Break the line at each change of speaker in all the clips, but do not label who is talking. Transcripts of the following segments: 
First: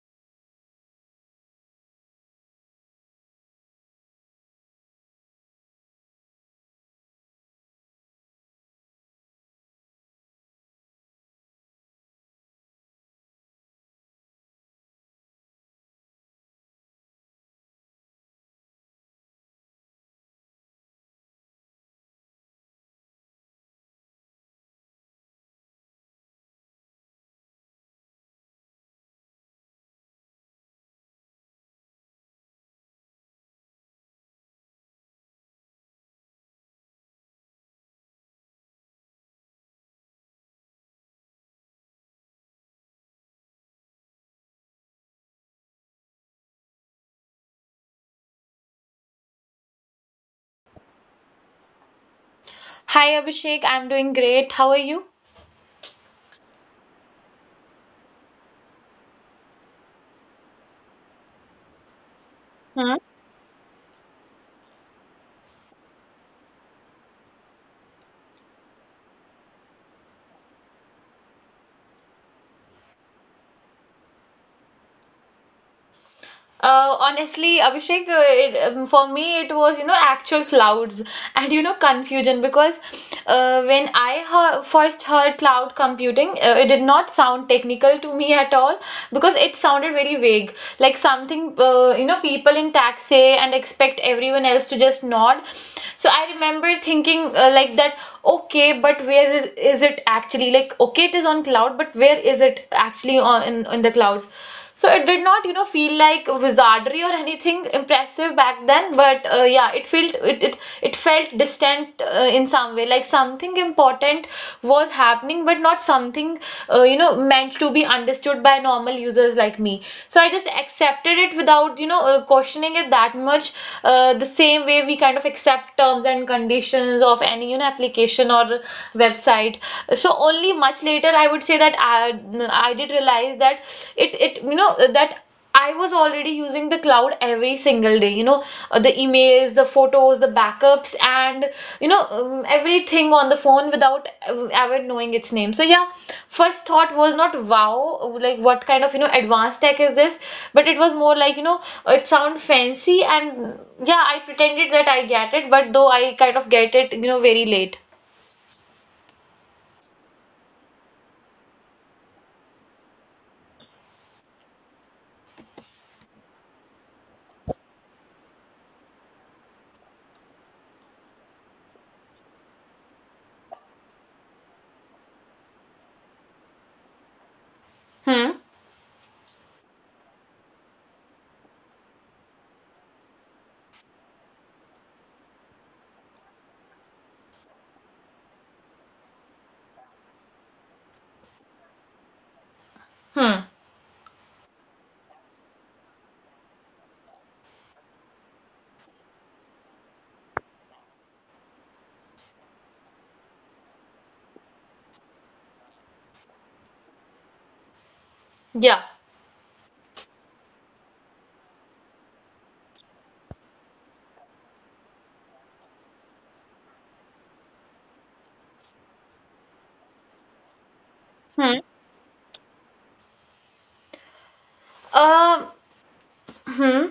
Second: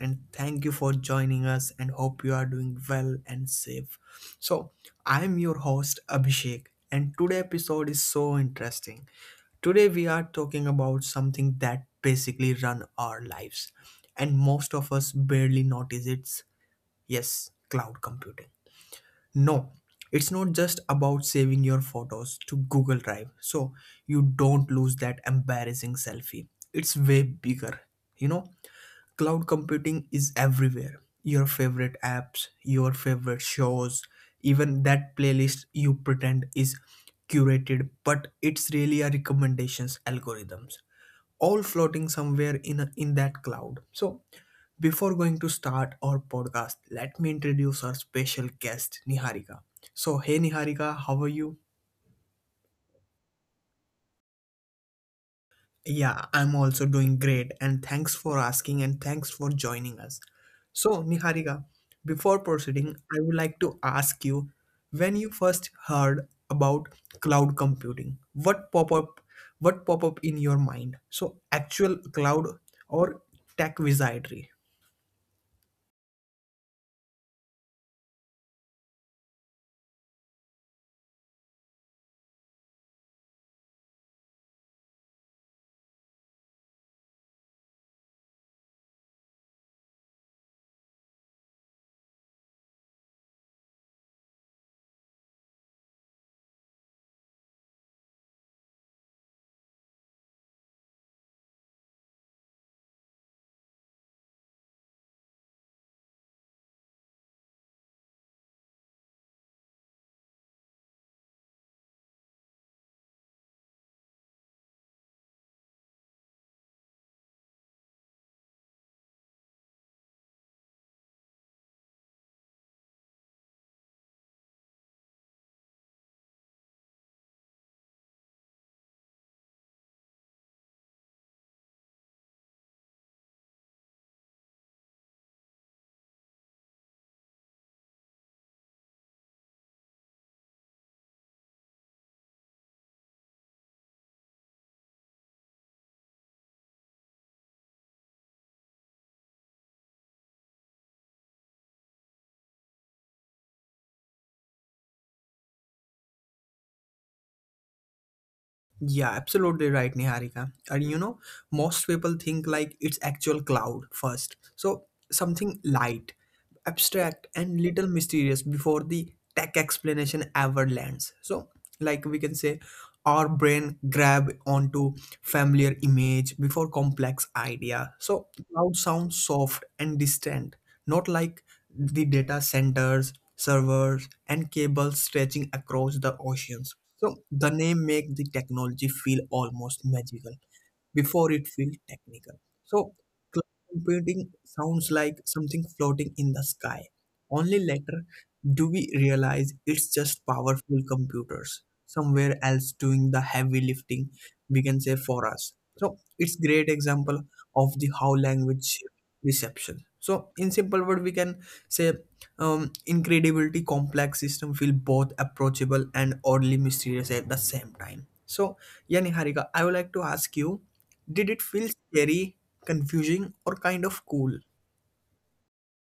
and thank you for joining us. And hope you are doing well and safe. So, I'm your host Abhishek, and today episode is so interesting. Today we are talking about something that basically run our lives, and most of us barely notice it's yes, cloud computing no, it's not just about saving your photos to Google Drive so you don't lose that embarrassing selfie. It's way bigger. You know, cloud computing is everywhere. Your favorite apps, your favorite shows, even that playlist you pretend is curated, but it's really a recommendations algorithms all floating somewhere in that cloud. So before going to start our podcast, let me introduce our special guest, Niharika. So, hey Niharika, how are you?
Hi Abhishek, I'm doing great. How are you?
Yeah, I'm also doing great, and thanks for asking and thanks for joining us. So, Niharika, before
Hmm?
proceeding, I would like to ask you when you first heard about cloud computing, what pop up in your mind? So, actual cloud or tech wizardry?
Honestly, Abhishek, for me it was actual clouds and confusion because when I heard, first heard cloud computing, it did not sound technical to me at all because it sounded very vague, like something people in tax say and expect everyone else to just nod. So I remember thinking like that, okay, but is it actually? Like okay, it is on cloud, but where is it actually in the clouds? So it did not, you know, feel like wizardry or anything impressive back then, but yeah, it felt distant in some way, like something important was happening, but not something meant to be understood by normal users like me. So I just accepted it without, questioning it that much. The same way we kind of accept terms and conditions of any application or website. So only much later I would say I did realize that it you know that I was already using the cloud every single day. The emails, the photos, the backups, and everything on the phone without ever knowing its name. So yeah, first thought was not wow, like what kind of advanced tech is this? But it was more like it sound fancy, and yeah, I pretended that I get it, but though I kind of get it, you know, very late.
Yeah, absolutely right, Niharika. And you know, most people think like it's actual cloud first. So something light, abstract, and little mysterious before the tech explanation ever lands. So, like we can say, our brain grab onto familiar image before
Hmm.
complex idea. So cloud sounds soft and distant, not like the data centers, servers, and cables stretching across the oceans. So the name make the technology feel almost magical before it feels
Hmm.
technical. So cloud computing sounds like something floating in the sky. Only later do we realize it's just powerful computers somewhere else doing the heavy lifting, we can say for us. So it's great example
Yeah.
of the how language shape reception. So in simple word, we can say incredibility complex system feel both approachable and oddly mysterious at the same time. So yeah, Niharika, I would like to ask
Hmm.
you did it feel scary, confusing, or kind of
Um,
cool?
Hmm.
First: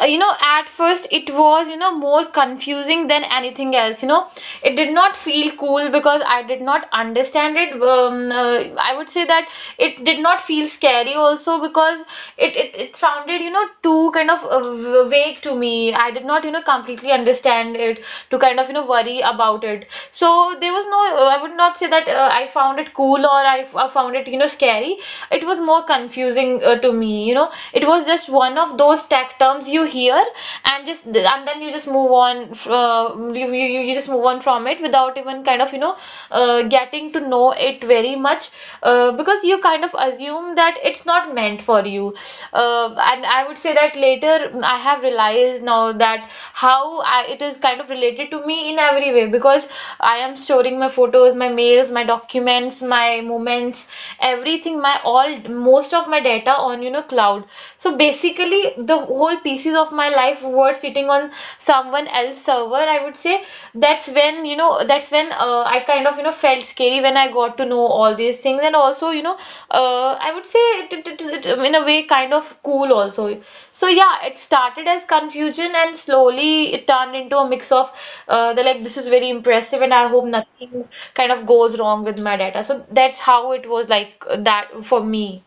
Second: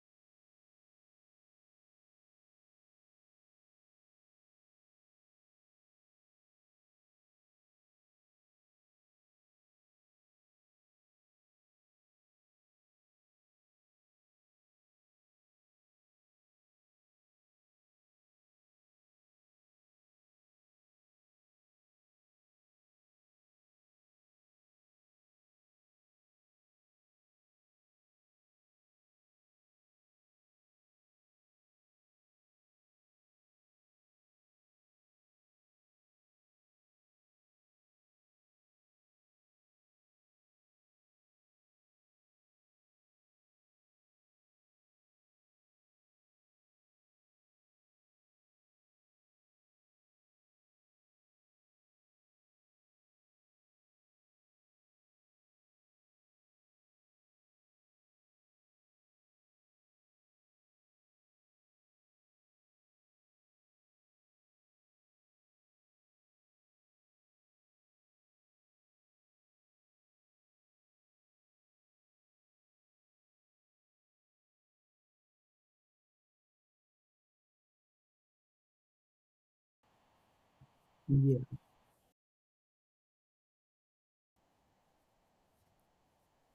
You know, at first it was, you know, more confusing than anything else. You know, it did not feel cool because I did not understand it. I would say that it did not feel scary also because it sounded too kind of vague to me. I did not completely understand it to kind of worry about it, so there was no. I would not say that I found it cool, or I found it scary. It was more confusing to me. You know, it was just one of those tech terms you hear and just and then you just move on. You you just move on from it without even kind of getting to know it very much, because you kind of assume that it's not meant for you. And I would say that later I have realized now that it is kind of related to me in every way, because I am storing my photos, my mails, my documents, my moments, everything, most of my data on, you know, cloud. So basically, the whole pieces of my life were sitting on someone else's server. I would say that's when, you know, that's when I kind of, you know, felt scary when I got to know all these things. And also, you know, I would say it in a way kind of cool also. So yeah, it started as confusion, and slowly it turned into a mix of the like this is very impressive, and I hope
Yeah.
nothing kind of goes wrong with my data. So that's how it was that for me.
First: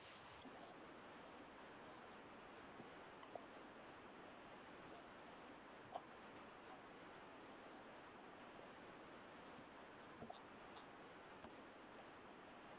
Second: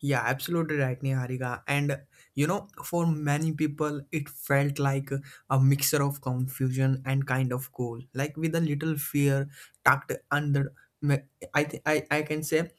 Yeah, absolutely right, Niharika. And you know, for many people, it felt like a mixture of confusion and kind of cool, like with a little fear tucked under. me- I think I can say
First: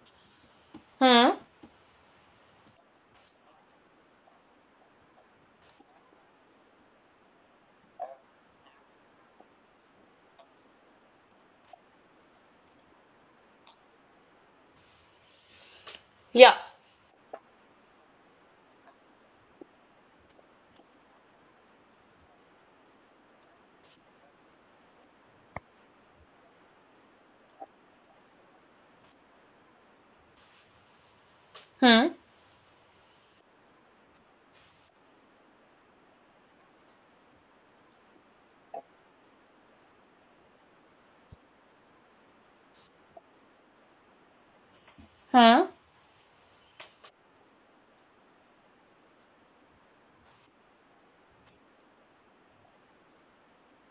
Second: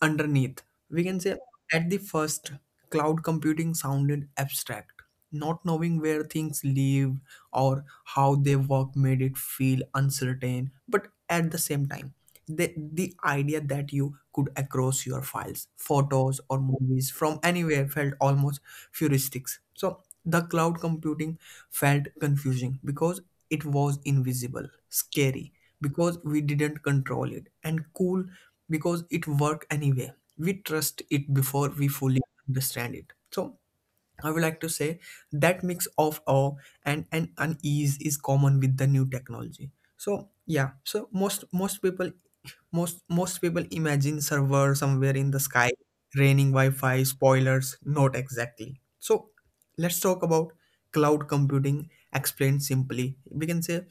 underneath. We can
Hmm.
say at the first, cloud computing sounded abstract. Not knowing where things live or how they work made it feel uncertain, but at the same time. The idea that you could across your files photos
Yeah.
or movies from anywhere felt almost futuristic. So the cloud computing felt confusing because it was invisible, scary because we didn't control it, and cool because it worked anyway. We trust it before we
Hmm.
fully understand it. So I would like to say that mix of awe and unease is common with the new technology. So yeah, so most people, most people imagine server somewhere in the
Hmm.
sky, raining Wi-Fi, spoilers, not exactly. So let's talk about cloud computing explained simply. We can say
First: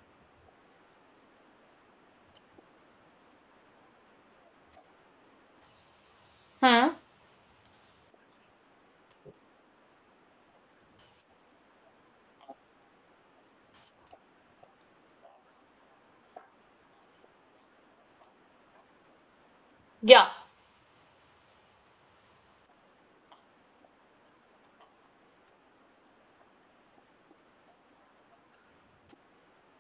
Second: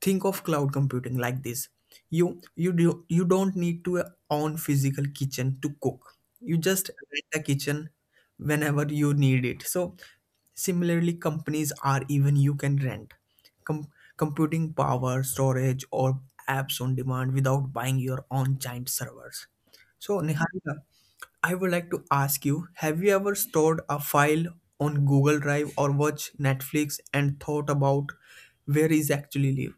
think of cloud computing like this. You don't need to own physical kitchen to cook. You just
Hmm.
rent a kitchen whenever you need it. So similarly, companies are even you can rent com- computing power, storage, or apps on demand without buying your own giant servers. So,
Yeah.
Niharika, I would like to ask you have you ever stored a file on Google Drive or watch Netflix and thought about where is actually live?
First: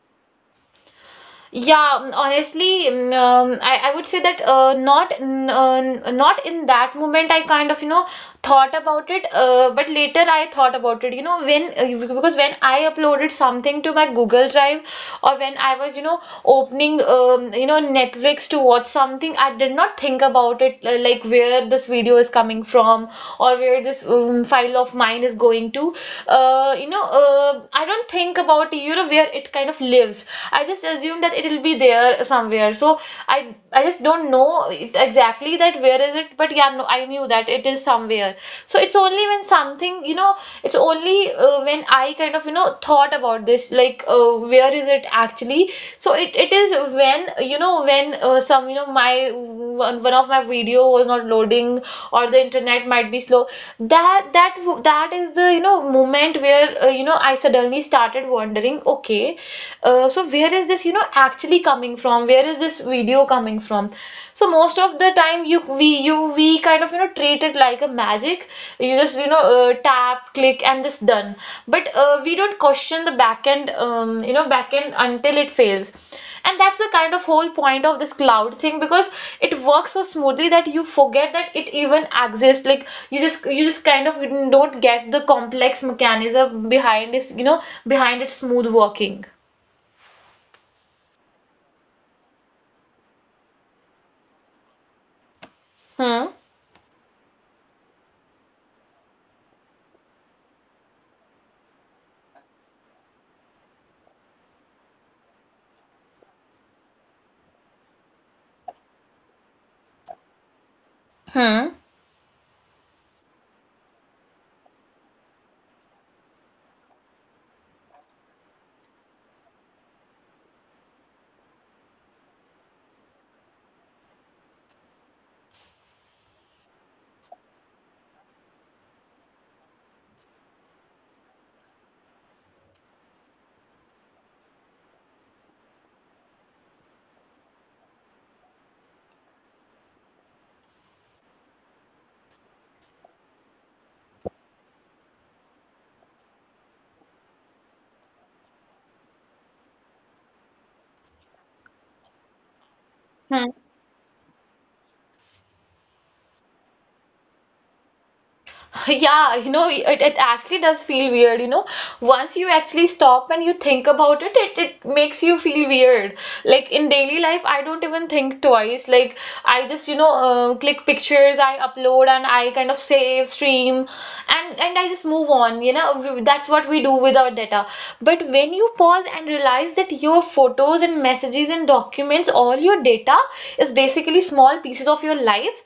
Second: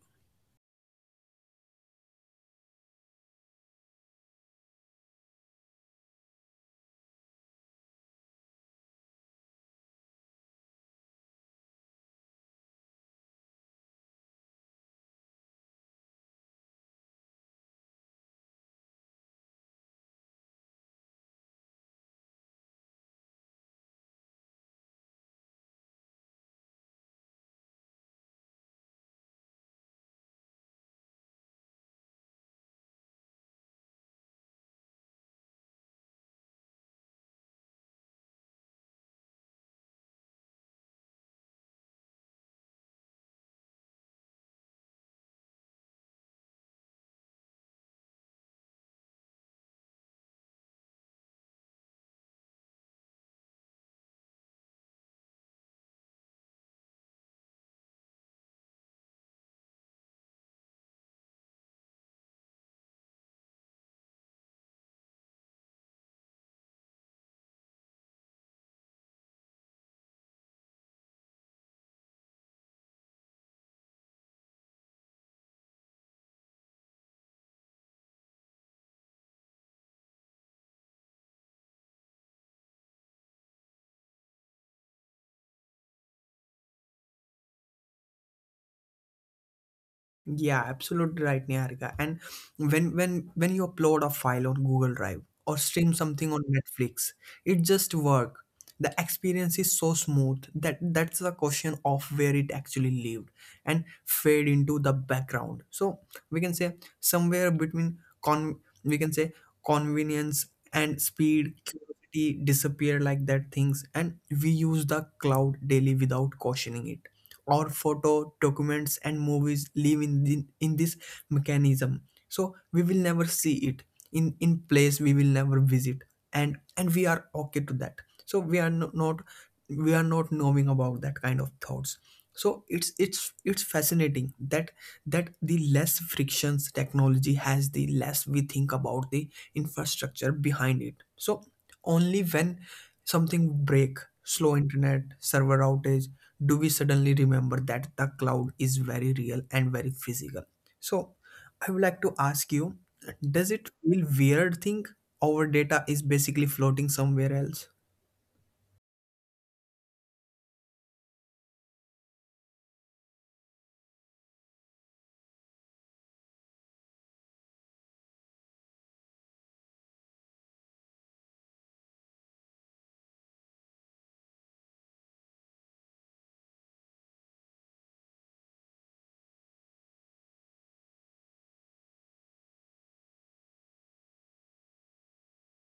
Yeah, honestly, I would say that not in that moment I kind of you know thought about it, but later I thought about it, you know, when because when I uploaded something to my Google Drive or when I was you know opening Netflix to watch something, I did not think about it, like where this video is coming from or where this file of mine is going to. I don't think about you know where it kind of lives. I just assume that it will be there somewhere, so I just don't know exactly that where is it, but yeah, no, I knew that it is somewhere. So it's only when something, you know, it's only when I kind of, you know, thought about this, like where is it actually? So it is when, you know, when you know, one of my video was not loading, or the internet might be slow. That that is the, you know, moment where, you know, I suddenly started wondering, okay, so where is this, you know, actually coming from? Where is this video coming from? So most of the time you we kind of you know treat it like a magic. You just you know tap, click, and just done. But we don't question the backend, backend, until it fails. And that's the kind of whole point of this cloud thing, because it works so smoothly that you forget that it even exists. Like you just kind of don't get the complex mechanism behind this, you know, behind its smooth working.
Yeah, absolutely right, Niharika. And when you upload a file on Google Drive or stream
hmm
something on Netflix, it just work. The experience is so smooth that that's the question of where it actually lived and fade into the background. So we can say somewhere between con we can say convenience
hmm
and speed, curiosity disappear like that things, and we use the cloud daily without cautioning it. Our photo documents and movies live in this mechanism, so we will never see it, in place we will never visit, and we are okay to that. So we are not, we are not knowing about that kind of thoughts. So it's fascinating that that the less frictions technology has, the less we think about the infrastructure behind it. So only when something break, slow internet, server outage, do we suddenly remember that the cloud is very real and very physical. So I would like to ask you, does
Hmm.
it feel weird thing our data is basically floating somewhere else?
Yeah, you know, it actually does feel weird, you know. Once you actually stop and you think about it, it makes you feel weird. Like in daily life, I don't even think twice. Like I just, you know, click pictures, I upload, and I kind of save, stream, and I just move on, you know. That's what we do with our data. But when you pause and realize that your photos and messages and documents means all your data is basically small pieces of your life,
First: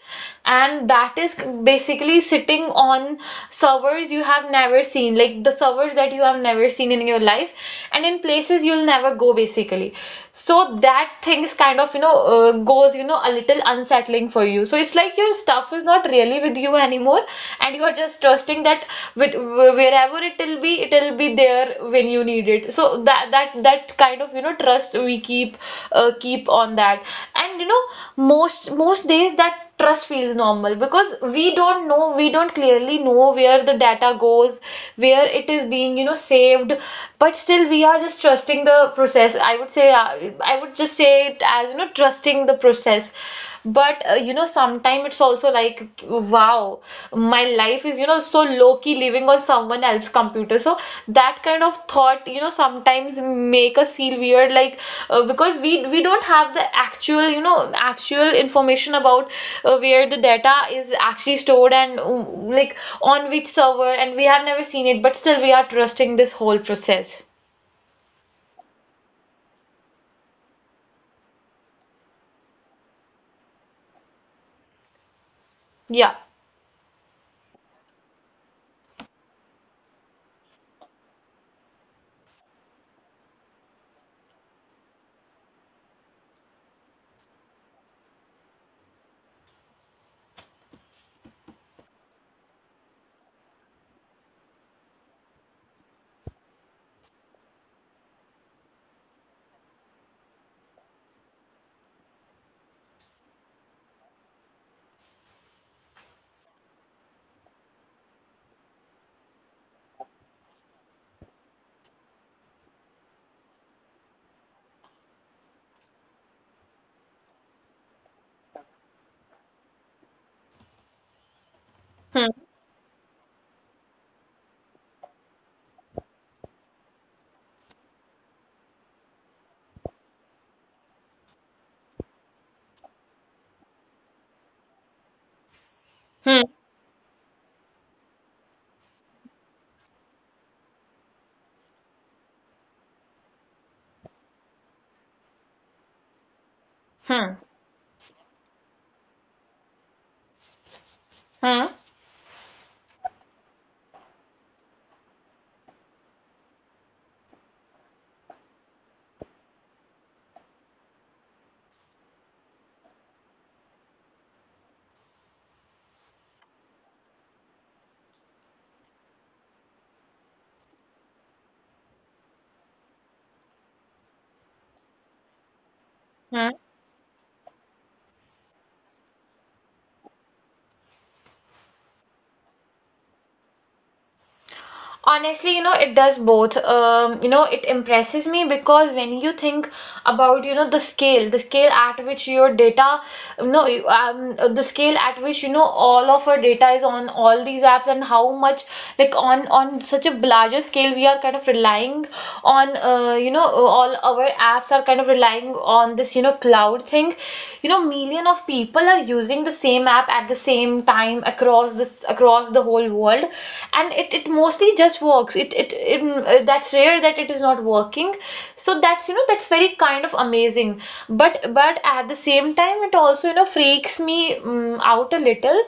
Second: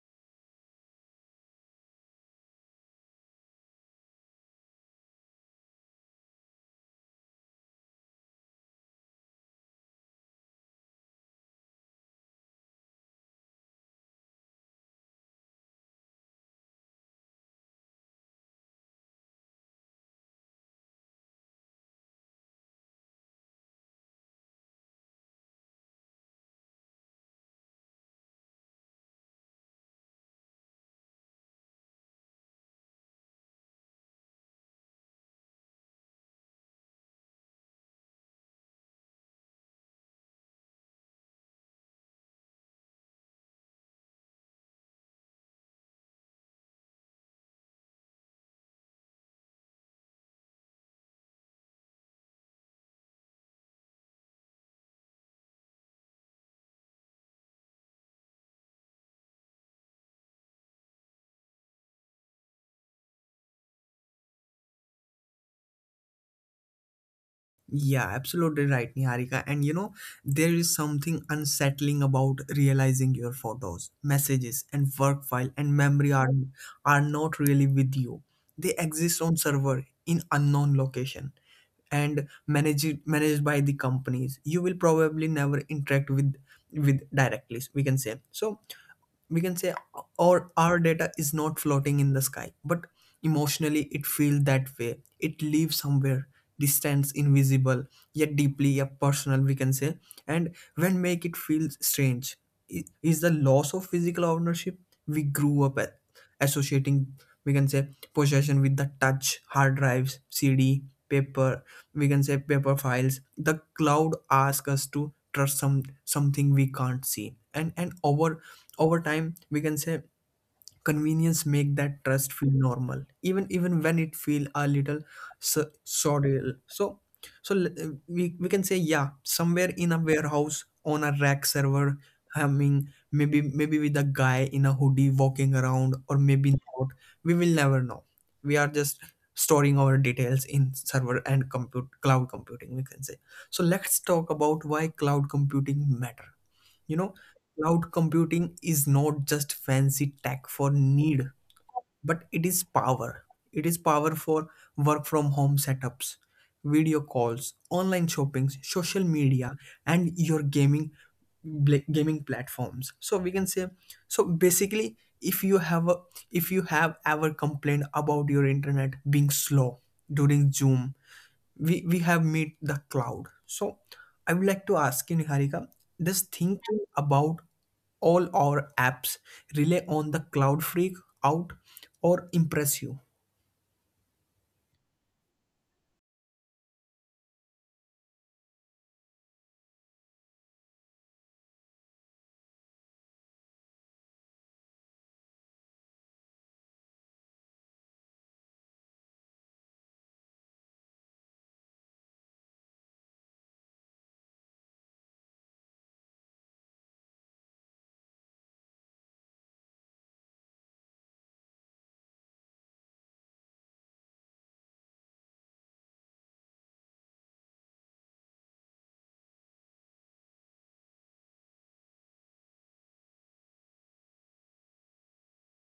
and that is basically sitting on servers you have never seen, like the servers that you have never seen in your life, and in places you'll never go basically. So that thing is kind of you know goes you know a little unsettling for you. So it's like your stuff is not really with you anymore, and you are just trusting that with wherever, whatever it will be, it will be there when you need it. So that kind of you know trust we keep, keep on that. And you know, most days that trust feels normal, because we don't clearly know where the data goes, where it is being you know saved, but still we are just trusting the process, I would say. I would just say it as you know trusting the process. But you know, sometimes it's also like, wow, my life is, you know, so low key living on someone else's computer. So that kind of thought, you know, sometimes make us feel weird, like because we don't have the actual, you know, actual information about where the data is actually stored, and like on which server, and we have never seen it, but still we are trusting this whole process.
Yeah, absolutely right, Niharika. And you know, there is something unsettling about realizing your photos, messages and work file and
Yeah.
memory are not really with you. They exist on server in unknown location and managed by the companies you will probably never interact with directly, we can say. So we can say our data is not floating in the sky, but emotionally it feels that way. It lives somewhere distance, invisible, yet deeply a personal, we can say. And when make it feel strange, i- is the loss of physical ownership. We grew up associating, we can say, possession with the touch, hard drives, cd, paper, we can say paper files. The cloud asks us to trust some, something we can't see. And our, over time we can say convenience make that
Hmm.
trust feel normal, even even when it feel a little surreal. So so we can say yeah, somewhere in a warehouse on a rack server humming, maybe maybe with a guy in a hoodie walking around, or
Hmm.
maybe not. We will never know. We are just storing our details in server and compute cloud computing, we can say. So let's talk about why cloud computing matter. You know,
Hmm.
cloud computing is not just fancy tech for need,
Hmm.
but it is power. It is power for work from home setups, video calls, online shoppings, social media, and your gaming gaming platforms. So we can say so basically if you have ever complained about your internet being slow during Zoom, we have met the cloud. So I would like to ask you, Niharika, does
Hmm.
thinking about all our apps rely on the cloud freak out or impress you?
Honestly, you know, it does both. You know, it impresses me because when you think about, you know, the scale at which your data, no, you- the scale at which, you know, all of our data is on all these apps, and how much, like, on such a larger scale, we are kind of relying on, you know, all our apps are kind of relying on this, you know, cloud thing. You know, million of people are using the same app at the same time across the whole world, and it mostly just works. That's rare that it is not working, so that's you know that's very kind of amazing. But at the same time it also freaks me out a little,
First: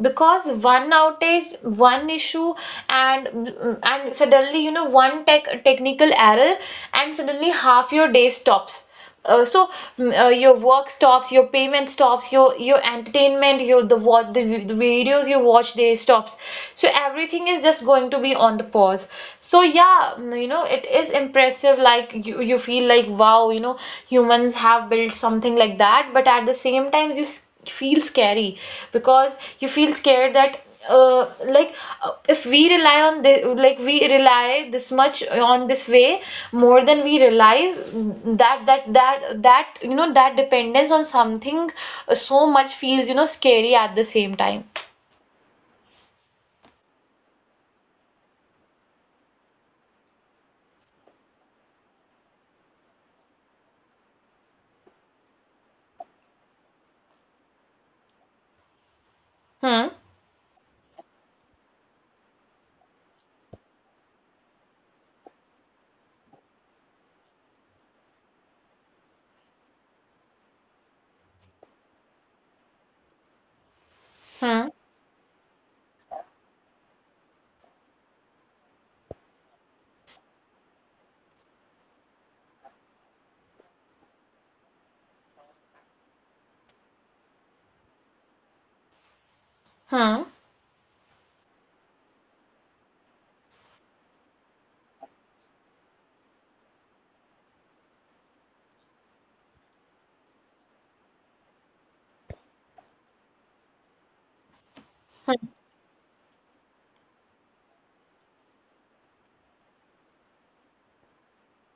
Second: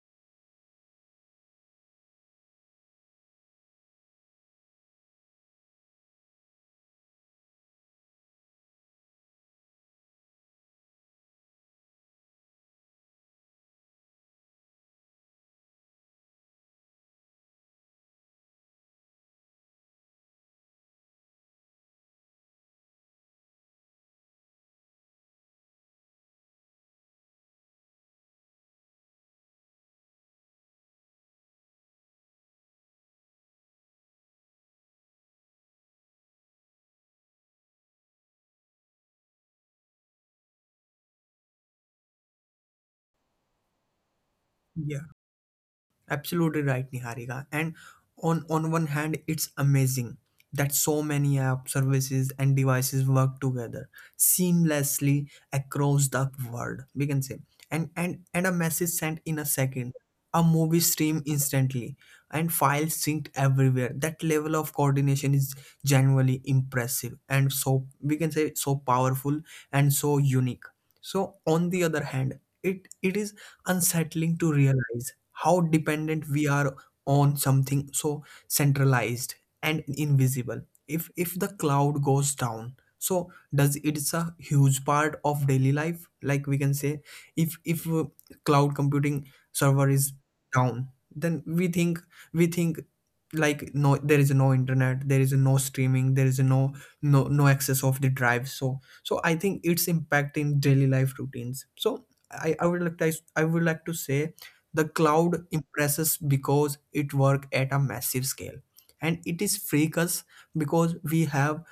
because one outage, one issue, and suddenly one technical error, and suddenly half your day stops. So your work stops, your payment stops, your entertainment, your the what the videos you watch they stops. So everything is just going to be on the pause. So yeah, it is impressive, like you feel like wow, humans have built something like that. But at the same time you feel scary, because you feel scared that uh, like if we rely on this, like we rely this much on this way more than we realize, that that dependence on something so much feels scary at the same time.
Yeah. Absolutely right, Niharika. And on one hand, it's amazing that so many app services and devices work together seamlessly across the world. We can say, and a message sent in a
Hmm.
second, a movie stream instantly, and files synced everywhere. That level of coordination is genuinely impressive, and so we can say so powerful and so unique. So on the other hand, it is unsettling to
Hmm.
realize how dependent we are on something so centralized and invisible. If the cloud goes down, so does it's a huge part of daily life, like we can say, if cloud computing server is
Hmm.
down, then we think like no, there is no internet, there is no streaming, there is no no access of the drive. So so I think it's impacting daily life routines. So I would like to say the cloud
Hmm.
impresses because it work at a massive scale, and it is freak us because we have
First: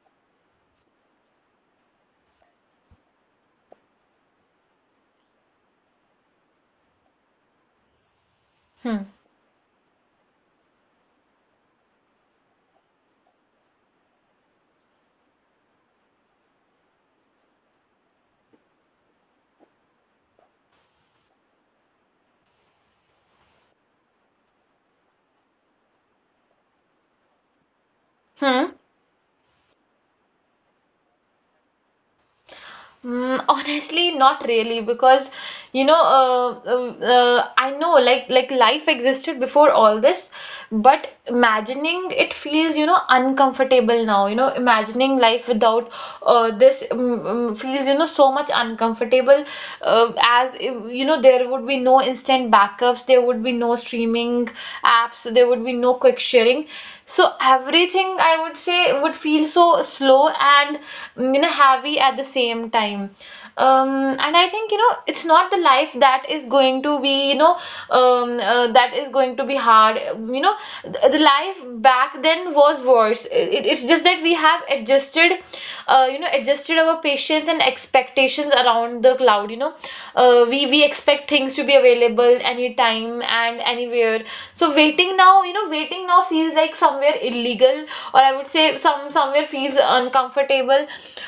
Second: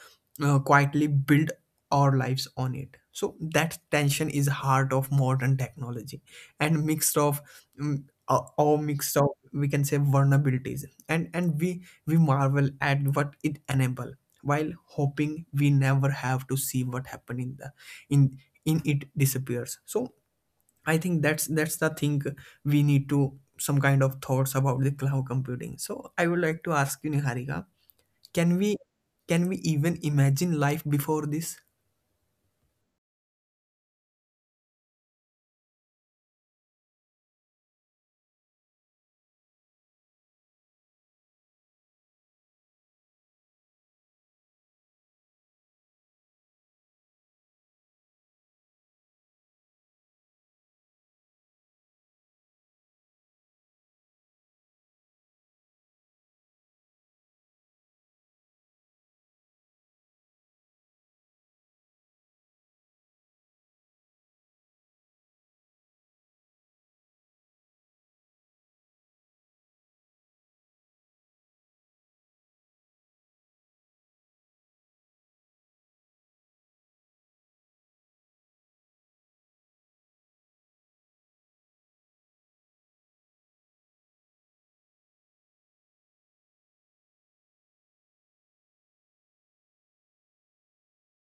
quietly built our lives on it. So that tension is heart of modern technology, and mixed of mm, uh, or
Hmm.
mixed of we can say vulnerabilities, and we marvel at what it enable, while hoping we never have to see what happened in the, in in it disappears. So I think that's the thing we need to some kind of thoughts about the cloud computing. So I would like to ask you, Niharika, can
Hmm.
we can we even imagine life before this?
Mm, honestly, not really, because I know like life existed before all this, but imagining it feels uncomfortable now. You know, imagining life without this feels so much uncomfortable. As if, there would be no instant backups, there would be no streaming apps, so there would be no quick sharing. So everything I would say would feel so slow and heavy at the same time. um, and I think it's not the life that is going to be that is going to be hard. you know the life back then was worse. It's just that we have adjusted you know adjusted our patience and expectations around the cloud. We expect things to be available anytime and anywhere. So waiting now feels like somewhere illegal, or I would say somewhere feels uncomfortable.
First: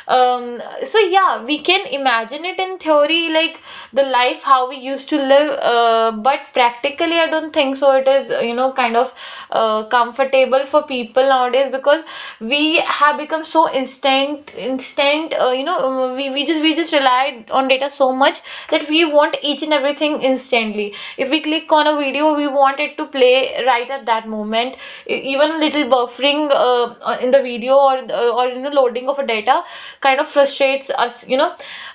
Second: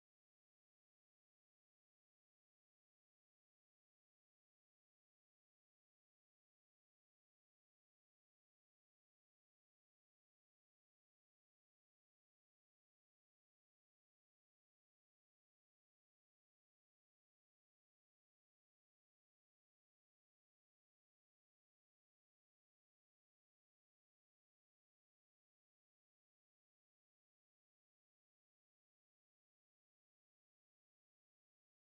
So yeah, we can imagine it in theory, like the life how we used to live, but practically I don't think so it is kind of comfortable for people nowadays, because we have become so instant. We just rely on data so much that we want each and everything instantly. If we click on a video, we want it to play right at that moment. Even little buffering in the video, or loading of a data kind of frustrates us. you know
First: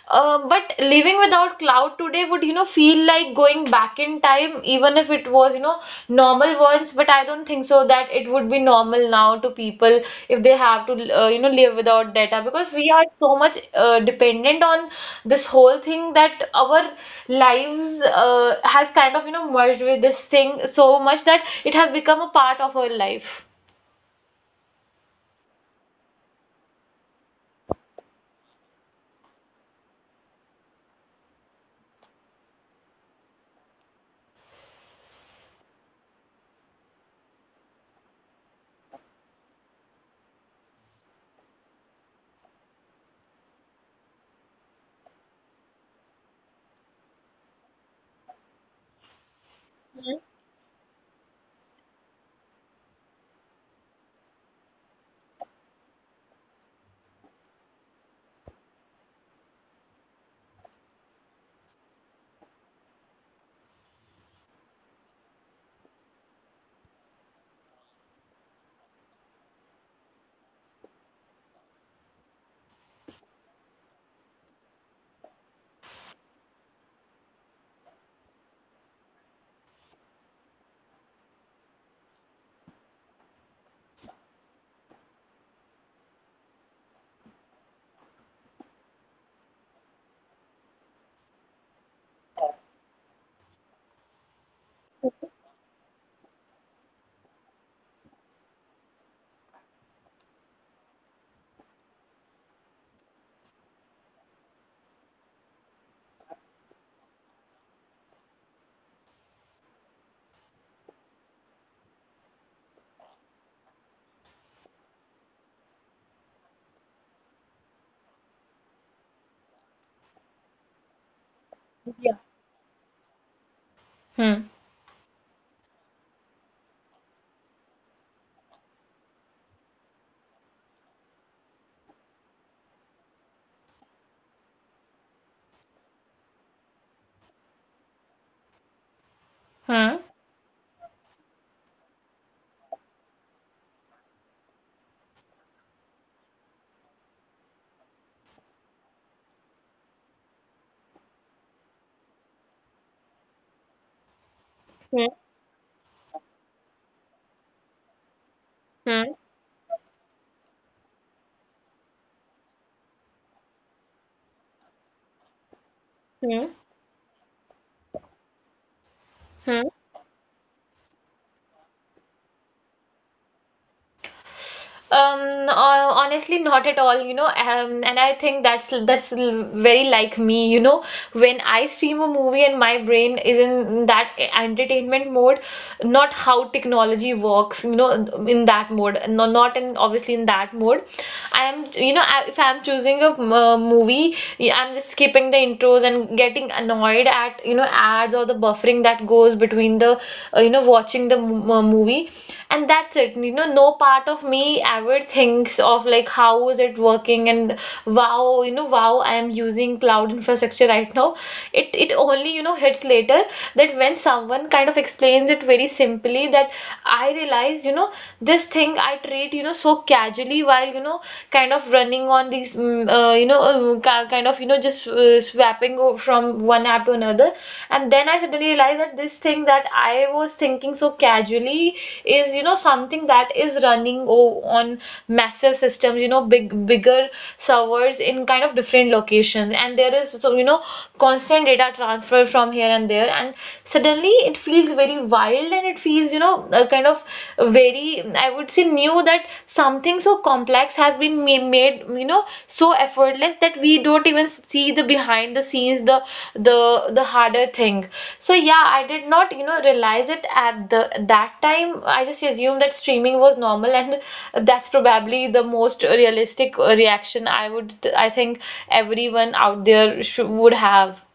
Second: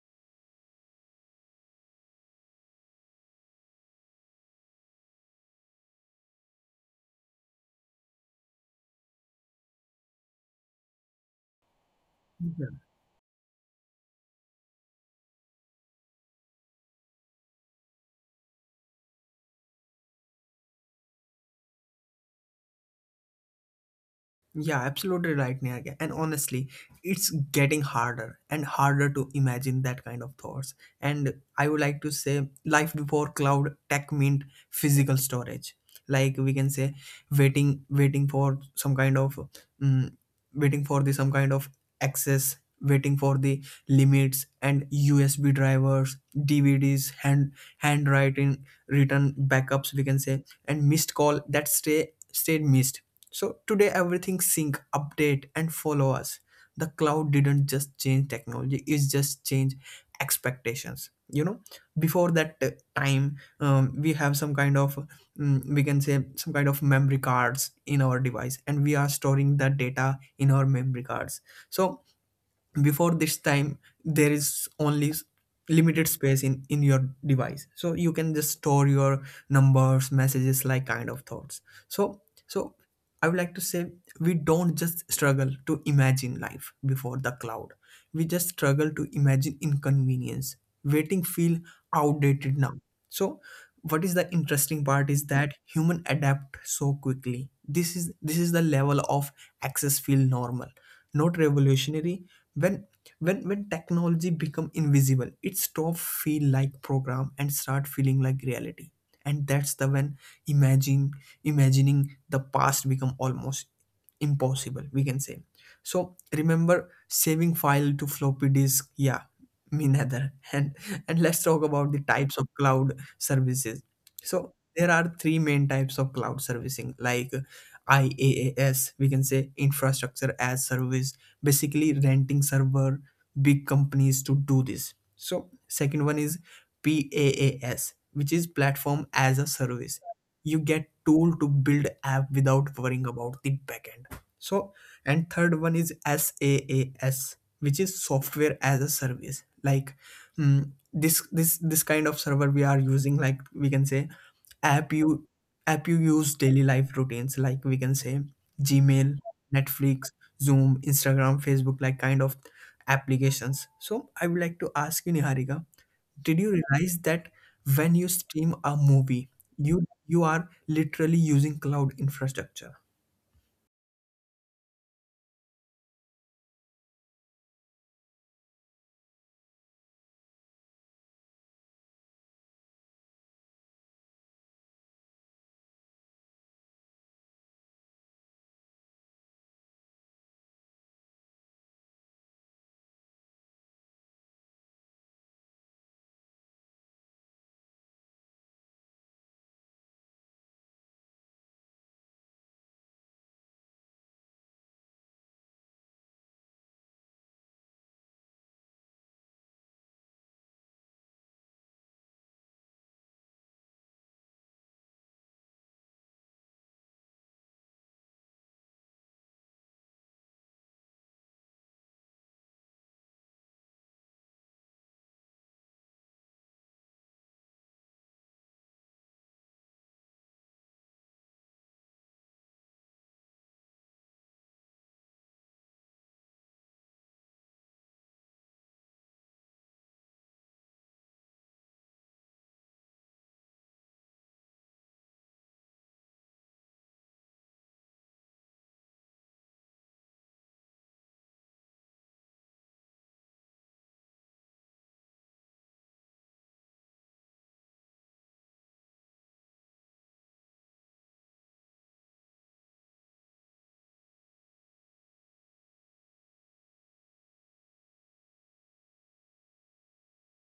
uh, But living without cloud today would feel like going back in time, even if it was normal once. But I don't think so that it would be normal now to people if they have to live without data, because we are so much dependent on this whole thing that our lives has kind of merged with this thing so much that it has become a part of our life.
Yeah, absolutely right, Niharika. And honestly, it's getting harder and harder to imagine that kind of thoughts. And I would like to say, life before cloud tech meant physical storage. Like we can say, waiting, waiting for some kind of, um, waiting for the some kind of access, waiting for the limits and USB drivers, DVDs, hand handwriting, written backups. We can say and missed call that stay stayed missed. So today everything sync, update and follow us. The cloud didn't just change technology, it's just change expectations. You know, before that time, we have some kind of, we can say some kind of memory cards in our device, and we are storing that data in our memory cards. So before this time there is only limited space in your device, so you can just store your numbers, messages, like kind of thoughts. So so I would like to say we don't just struggle to imagine life before the cloud, we just struggle to imagine inconvenience. Waiting feel outdated now. So what is the interesting part is that human adapt so quickly. This is the level of access feel normal, not revolutionary. When when when technology become invisible, it stop feel like program and start feeling like reality. And that's the when imagine imagining the past become almost impossible, we can say. So remember saving file to floppy disk? Yeah, me neither And let's talk about the
Yeah.
types of cloud services.
Hmm.
So there are three main types of cloud servicing, like IaaS, we can say infrastructure as service, basically renting server, big companies to do this. So second one is PaaS, which is platform as a
Hmm.
service. You get tool to build app without worrying about the backend. So and third one is SaaS, which is software as a service, like this kind of server we are using, like we can say app you
Hmm.
app you use daily life routines, like we can say Gmail,
Hmm.
Netflix, Zoom, Instagram, Facebook, like kind of applications. So I would like to ask you, Niharika, did
Hmm.
you realize that when you stream a movie,
Hmm.
you are literally using cloud infrastructure?
Um, Honestly, not at all, And I think that's very like me. When I stream a movie and my brain is in that entertainment mode, not how technology works in that mode. No, not in, obviously, in that mode. I am, if I'm choosing a movie, yeah, I'm just skipping the intros and getting annoyed at ads, or the buffering that goes between the watching the movie. And that's it. No part of me ever thinks of, like, how is it working, and wow I am using cloud infrastructure right now. It only hits later, that when someone kind of explains it very simply, that I realized, this thing I treat, so casually while, kind of running on these, kind of, just swapping from one app to another. And then I suddenly realized that this thing that I was thinking so casually is, something that is running on massive systems, bigger servers in kind of different locations. And there is, so, constant data transfer from here and there, and suddenly it feels very wild, and it feels a kind of very, I would say, new, that something so complex has been made so effortless that we don't even see the behind the scenes, the the the harder thing. So yeah, I did not realize it at the that time. I just assumed that streaming was normal, and that's probably the most realistic reaction I would, I think, everyone out there should, would have.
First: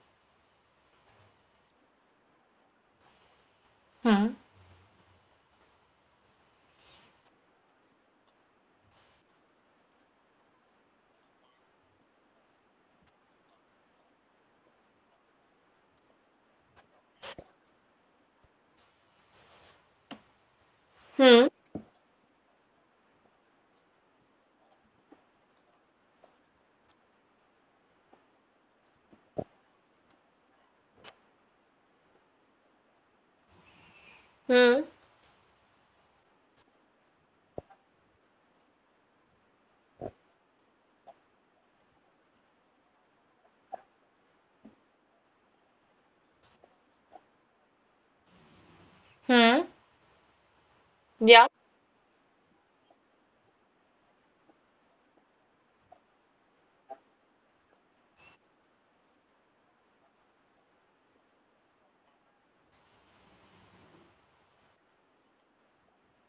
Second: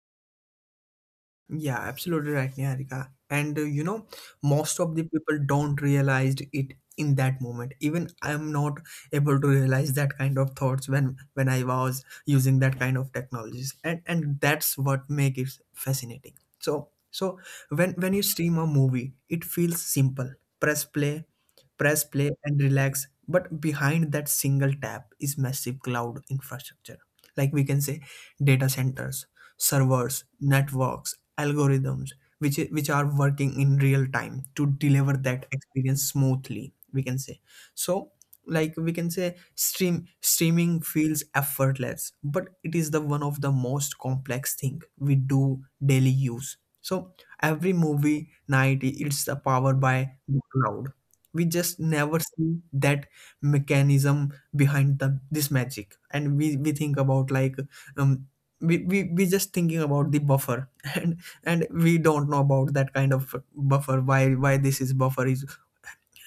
Yeah, absolutely right, Niharika. And you know,
Hmm.
most of the people don't realize it in that moment. Even I'm not able to realize that kind of thoughts when I was using that kind of technologies, and that's what make it fascinating. So when you stream a movie, it feels simple. Press play,
Hmm.
press play, and relax. But behind that single tap is massive cloud infrastructure, like we can say, data centers, servers, networks, algorithms, which are working in real time to
Hmm.
deliver that experience smoothly, we can say. So like we can say, stream streaming feels effortless, but it is the one of the most complex thing we do daily use. So every movie night, it's
Hmm.
powered by the cloud. We
Yeah.
just never see that mechanism behind the this magic. And we think about like um we just thinking about the buffer and and we don't know about that kind of buffer, why this is buffer is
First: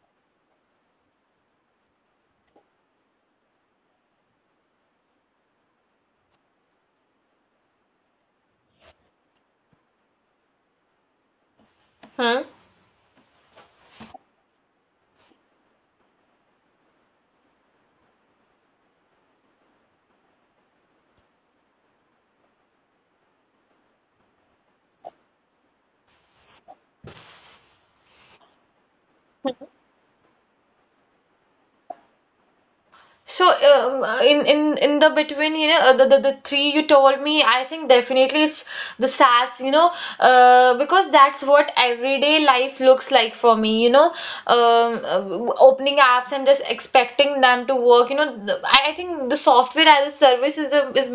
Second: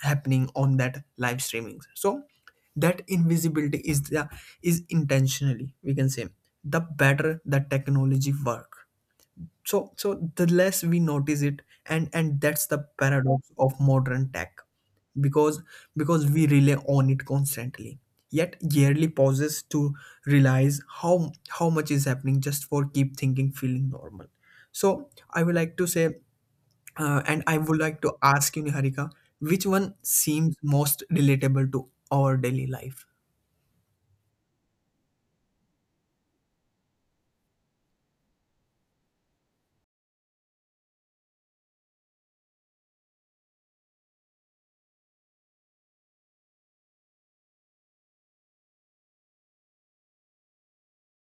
happening on that live streaming. So that invisibility is the is intentionally, we can say. The better the technology work, so the less we notice it. And
Hmm.
that's the paradox of modern tech. Because because we rely on it constantly, yet yearly pauses to realize how much is happening just for keep thinking feeling normal. So I would like to say and I would like to ask you, Niharika, which one seems most relatable to our daily life?
So, in the between, the three you told me, I think definitely it's the sass, because that's what everyday life looks like for me. um, uh, Opening apps and just expecting them to work. I think the software as a service is a is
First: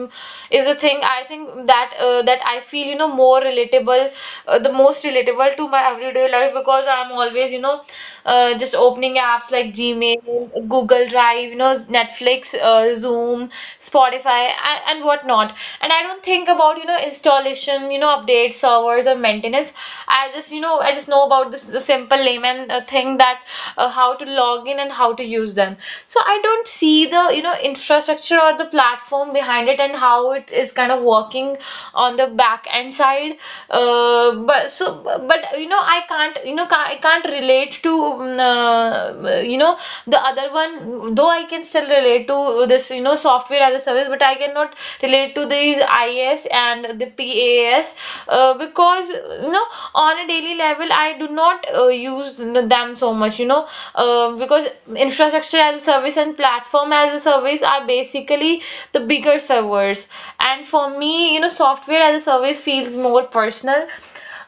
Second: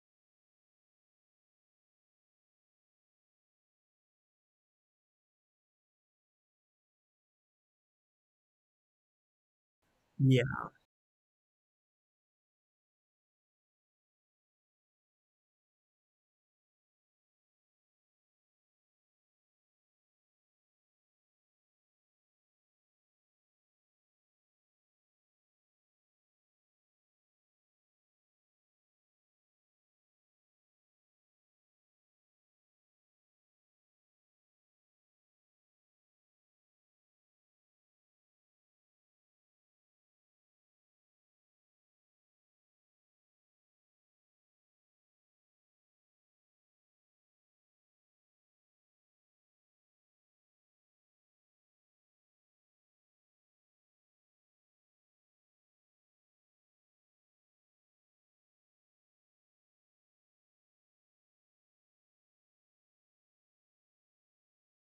is a thing. I think that I feel more relatable, the most relatable to my everyday life, because I'm always just opening apps like Gmail, Google Drive, Netflix, Zoom, Spotify, and whatnot. And I don't think about installation, updates servers, or maintenance. I just know about this simple layman thing, that how to log in and how to use them. So I don't see the infrastructure or the platform behind it and how it is kind of working on the back end side. But I can't relate to um, uh, you know the other one, though I can still relate to this software as a service, but I cannot relate to these IAS and the PAS, because on a daily level I do not use them so much, because infrastructure as a service and platform as a service are basically the bigger servers, and for me software as a service feels more personal.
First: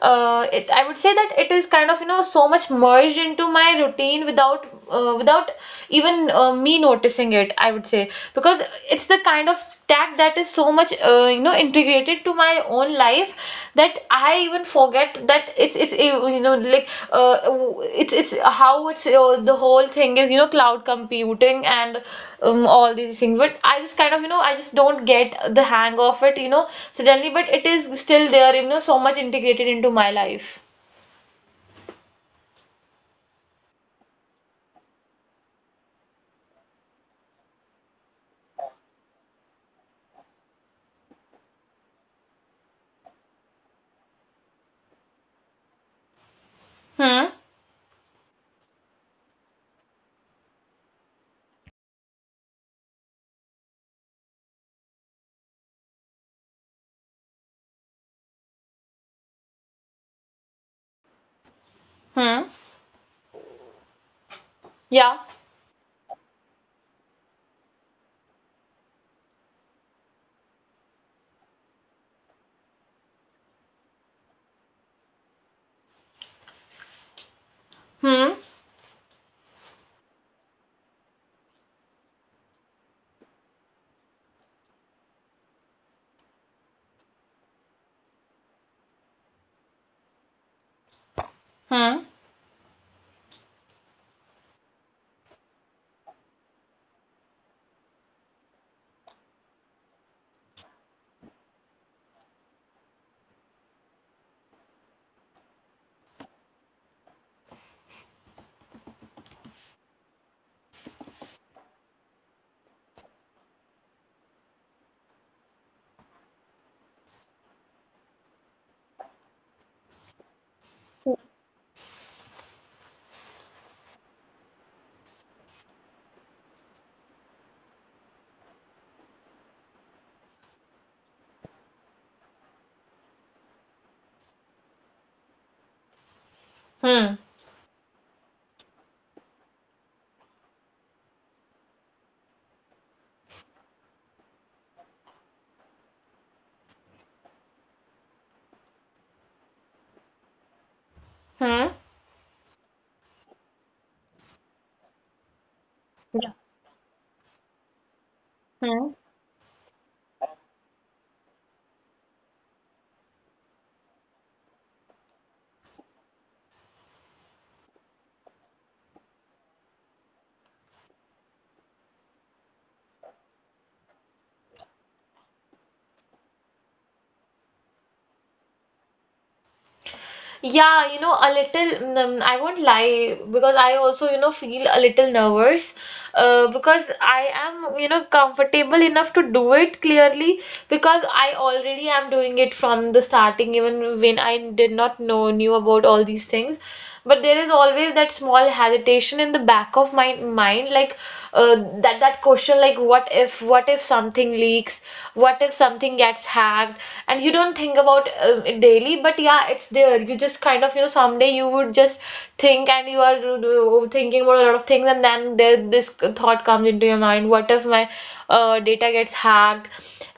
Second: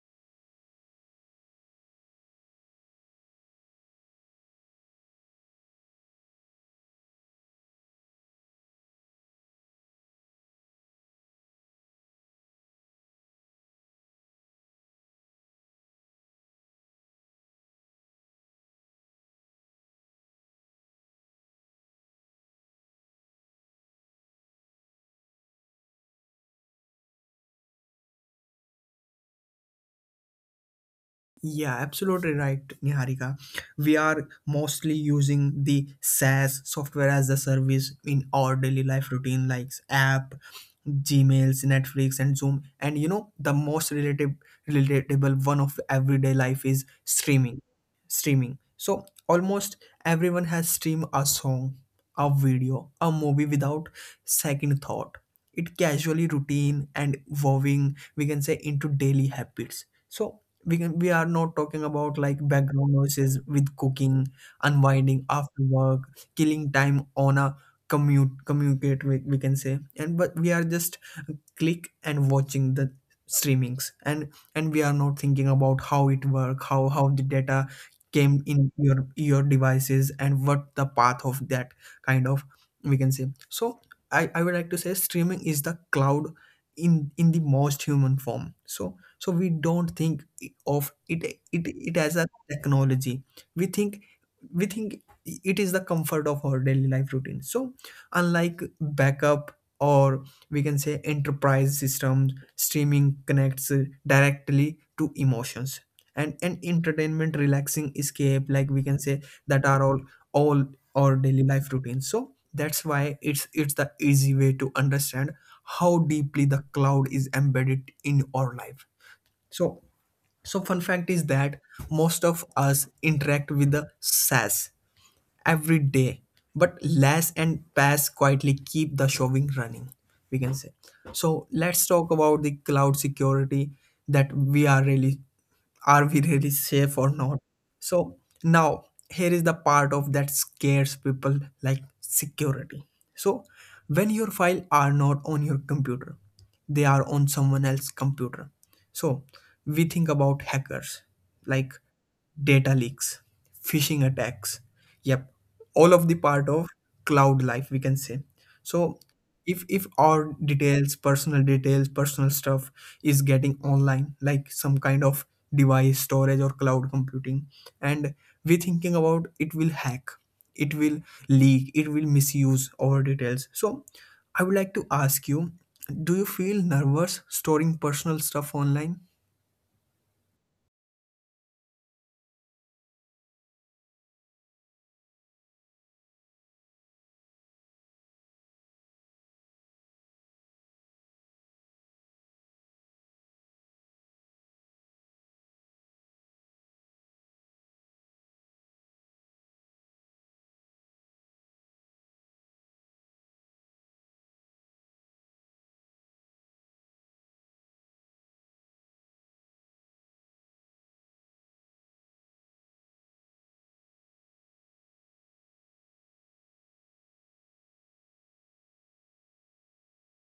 It I would say that it is kind of so much merged into my routine without even me noticing it. I would say, because it's the kind of tag that is so much integrated to my own life, that I even forget that it's like it's how it's the whole thing is cloud computing, and all these things, but I just kind of, you know I just don't get the hang of it suddenly, but it is still there so much integrated into my life.
Yeah, absolutely right, Niharika. We are mostly using the SaaS software as a service in our daily life routine, like app, Gmails, Netflix, and Zoom. And you know, the most relative, relatable one of everyday life is
Hmm.
streaming. Streaming. So almost everyone has streamed a song, a video, a movie without second thought. It casually routine and evolving, we can say, into daily habits. So we can, we are not talking about like
Hmm.
background noises with cooking, unwinding
Yeah.
after work, killing time on a commute communicate, we can say. And but we are just click and watching the streamings. And we are not thinking about how it work, how the data came
Hmm.
in your devices and what the path of that kind of, we can say. So I would like to say streaming is the cloud in the most human form. So so we don't think of it, it
Hmm.
as a technology. we think we think it is the comfort of our daily life routine. So unlike backup or, we can say, enterprise systems, streaming connects directly to emotions and entertainment, relaxing escape, like we can say, that are all our daily life routines. So that's why it's the easy way to understand how deeply the cloud is embedded in our life. So, so fun fact is that most of us interact with the SaaS every day, but LAS and PAS quietly keep the showing running, we can say. So let's talk about the cloud security, that we are really, are we really safe or
Hmm.
not? So now here is the part of that scares people, like security. So when your file are not on your computer, they are on someone else's computer. So we think about hackers, like
Hmm.
data leaks, phishing attacks. Yep, all of the part
Yeah.
of cloud life, we can say. So
Hmm.
if our details, personal stuff is getting online, like some kind of device storage or cloud computing, and we thinking about it will hack, it will leak, it will misuse our details. So I would like to ask you, do you feel nervous storing personal stuff online?
Yeah, a little, I won't lie, because I also, feel a little nervous, because I am, comfortable enough to do it clearly, because I already am doing it from the starting, even when I did not knew about all these things. But there is always that small hesitation in the back of my mind, like, uh, that question, like what if something leaks, what if something gets hacked. And you don't think about it daily, but yeah, it's there. You just kind of, someday you would just think, and you are thinking about a lot of things, and then this thought comes into your mind, what if my data gets hacked.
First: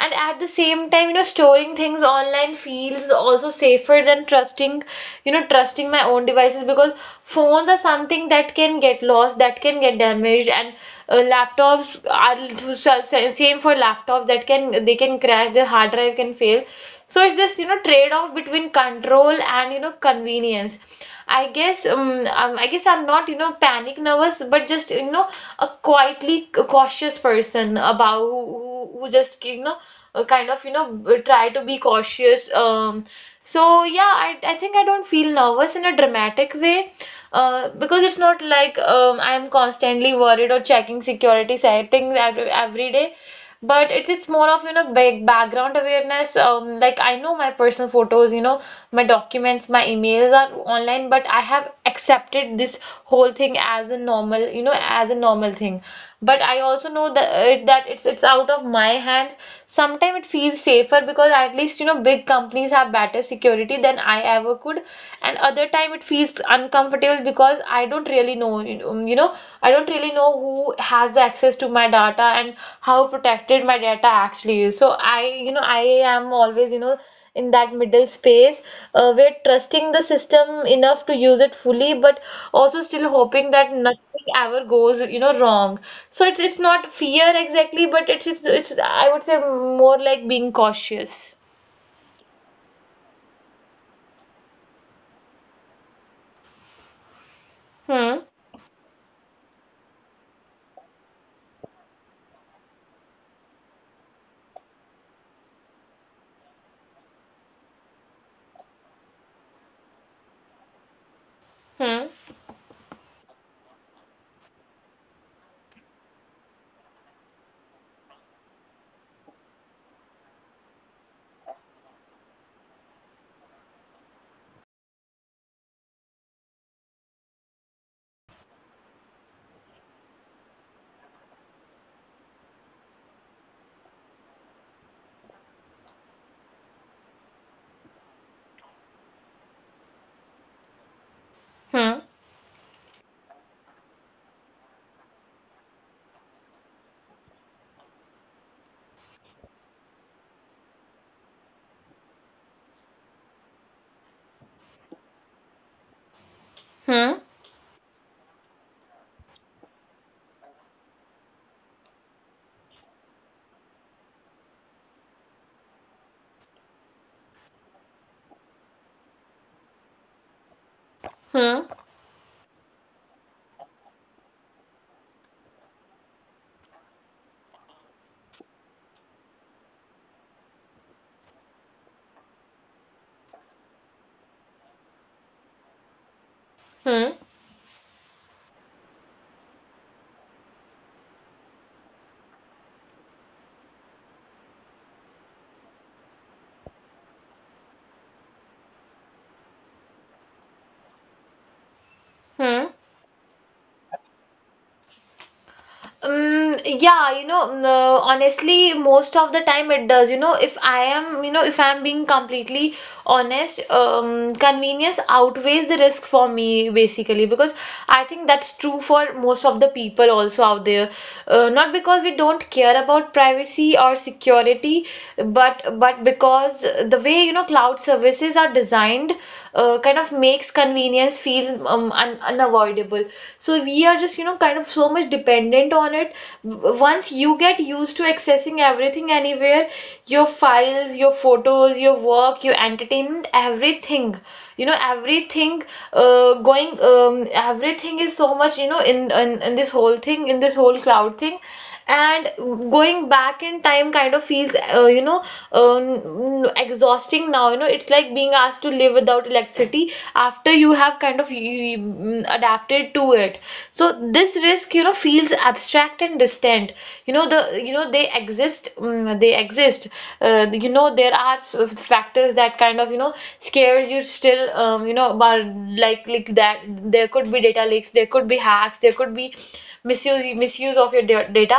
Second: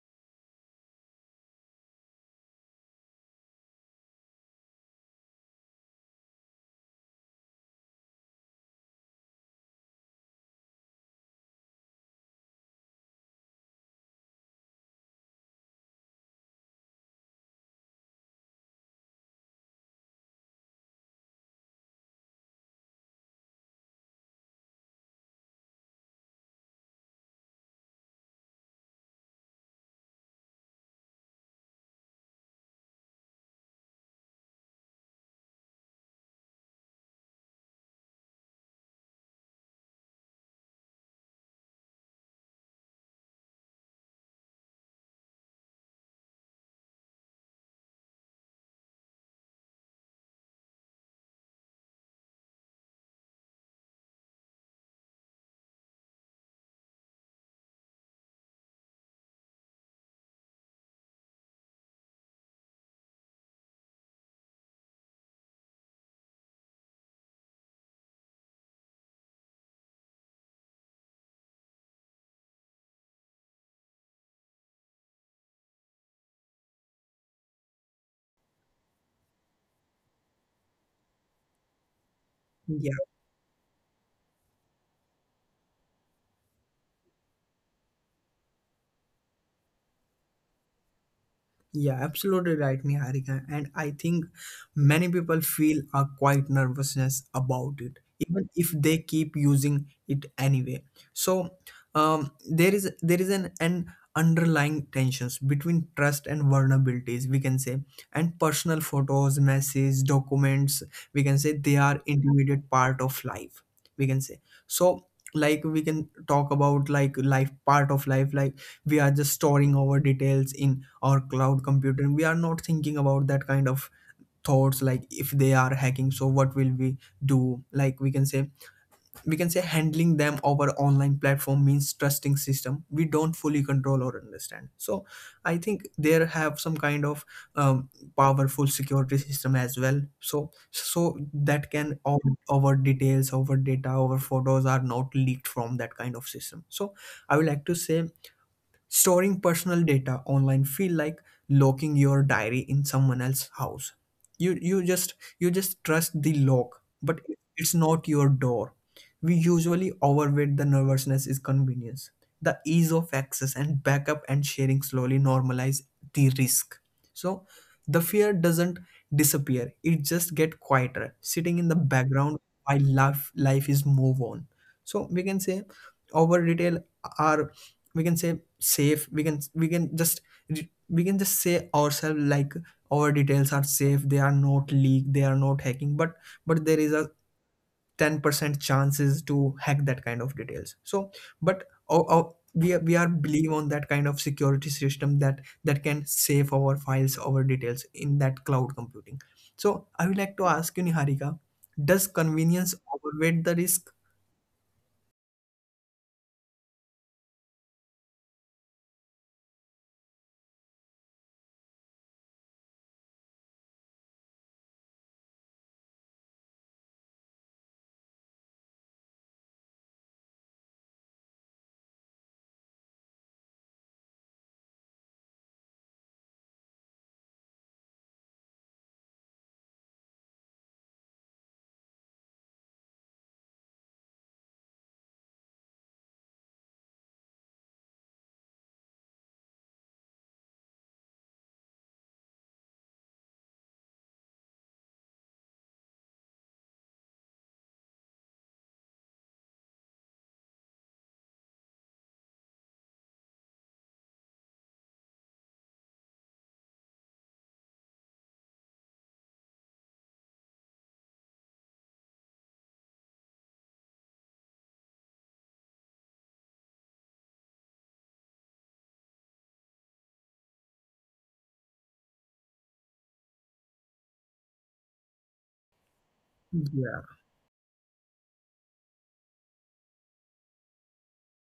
And at the same time, storing things online feels also safer than trusting you know trusting my own devices, because phones are something that can get lost, that can get damaged, and laptops are same for laptops, that can they can crash, the hard drive can fail. So it's this trade off between control and convenience, I guess. I guess I'm not panic nervous, but just, you know a quietly cautious person about who just kind of try to be cautious. So yeah, I think I don't feel nervous in a dramatic way, because it's not like I'm constantly worried or checking security settings every day. But it's more of big background awareness. Like I know my personal photos, my documents, my emails are online, but I have accepted this whole thing as a normal thing. But I also know that it's out of my hands. Sometimes it feels safer, because at least big companies have better security than I ever could, and other time it feels uncomfortable, because I don't really know, I don't really know who has the access to my data, and how protected my data actually is. So I am always in that middle space, we trusting the system enough to use it fully, but also still hoping that nothing ever goes wrong. So it's not fear exactly, but it's I would say more like being cautious.
Yeah, absolutely right, Niharika. And I think many people feel a quite nervousness about it,
Hmm.
even if they keep using it anyway. So there is an underlying tensions between trust and vulnerabilities, we can say, and personal photos, messages, documents, we can say, they are
Hmm.
intermediate part of life, we can say. So like we can talk about like life, part of life, like we are just storing our details in or cloud computing. We are not thinking about that kind of thoughts, like if they are hacking, so what will we do, like we can say. We can say handling them over online platform means trusting system we don't fully control or understand. So I think there have some kind of um, powerful security system as well, so that can
Hmm.
all our details, our data, our photos are not leaked from that kind of system. So I would like to say, storing personal data online feel like locking your diary in someone else's house. You just trust the lock, but
Hmm.
it's not your door. We usually overweight the nervousness is convenience. The ease of access and backup and sharing slowly normalize the risk. So the fear doesn't disappear. It just get quieter, sitting in
Hmm.
the background while life is move on. So we can say our retail are, we can say, safe. We can just, we can just say ourselves like our details are safe, they are not leaked, they are not hacking. But there is a
Hmm.
10% chances to hack that kind of details. So but we are believe on that kind of security system that that can save our files, our details in that cloud computing. So I would like to ask you, Niharika, does convenience
Hmm.
overweight the risk?
Yeah, honestly, most of the time it does. If I am, you know, If I'm being completely honest, convenience outweighs the risks for me, basically, because I think that's true for most of the people also out there. Not because we don't care about privacy or security, but because the way, you know, cloud services are designed, kind of makes convenience feel un unavoidable, people, so we are just, you know, kind of so much dependent on it. Once you get used to accessing everything anywhere, your files, your photos, your work, your entertainment, everything you know everything, going everything is so much, you know, in this whole thing, in this whole cloud thing, and going back in time kind of feels, exhausting now. You know, it's like being asked to live without electricity after you have kind of, adapted to it. So this risk, you know, feels abstract and distant. You know, they exist. They exist. You know, there are factors that kind of, you know, scares you still, you know, about, like, that
Yeah,
there could be data leaks, there could be hacks, there could be misuse of your data.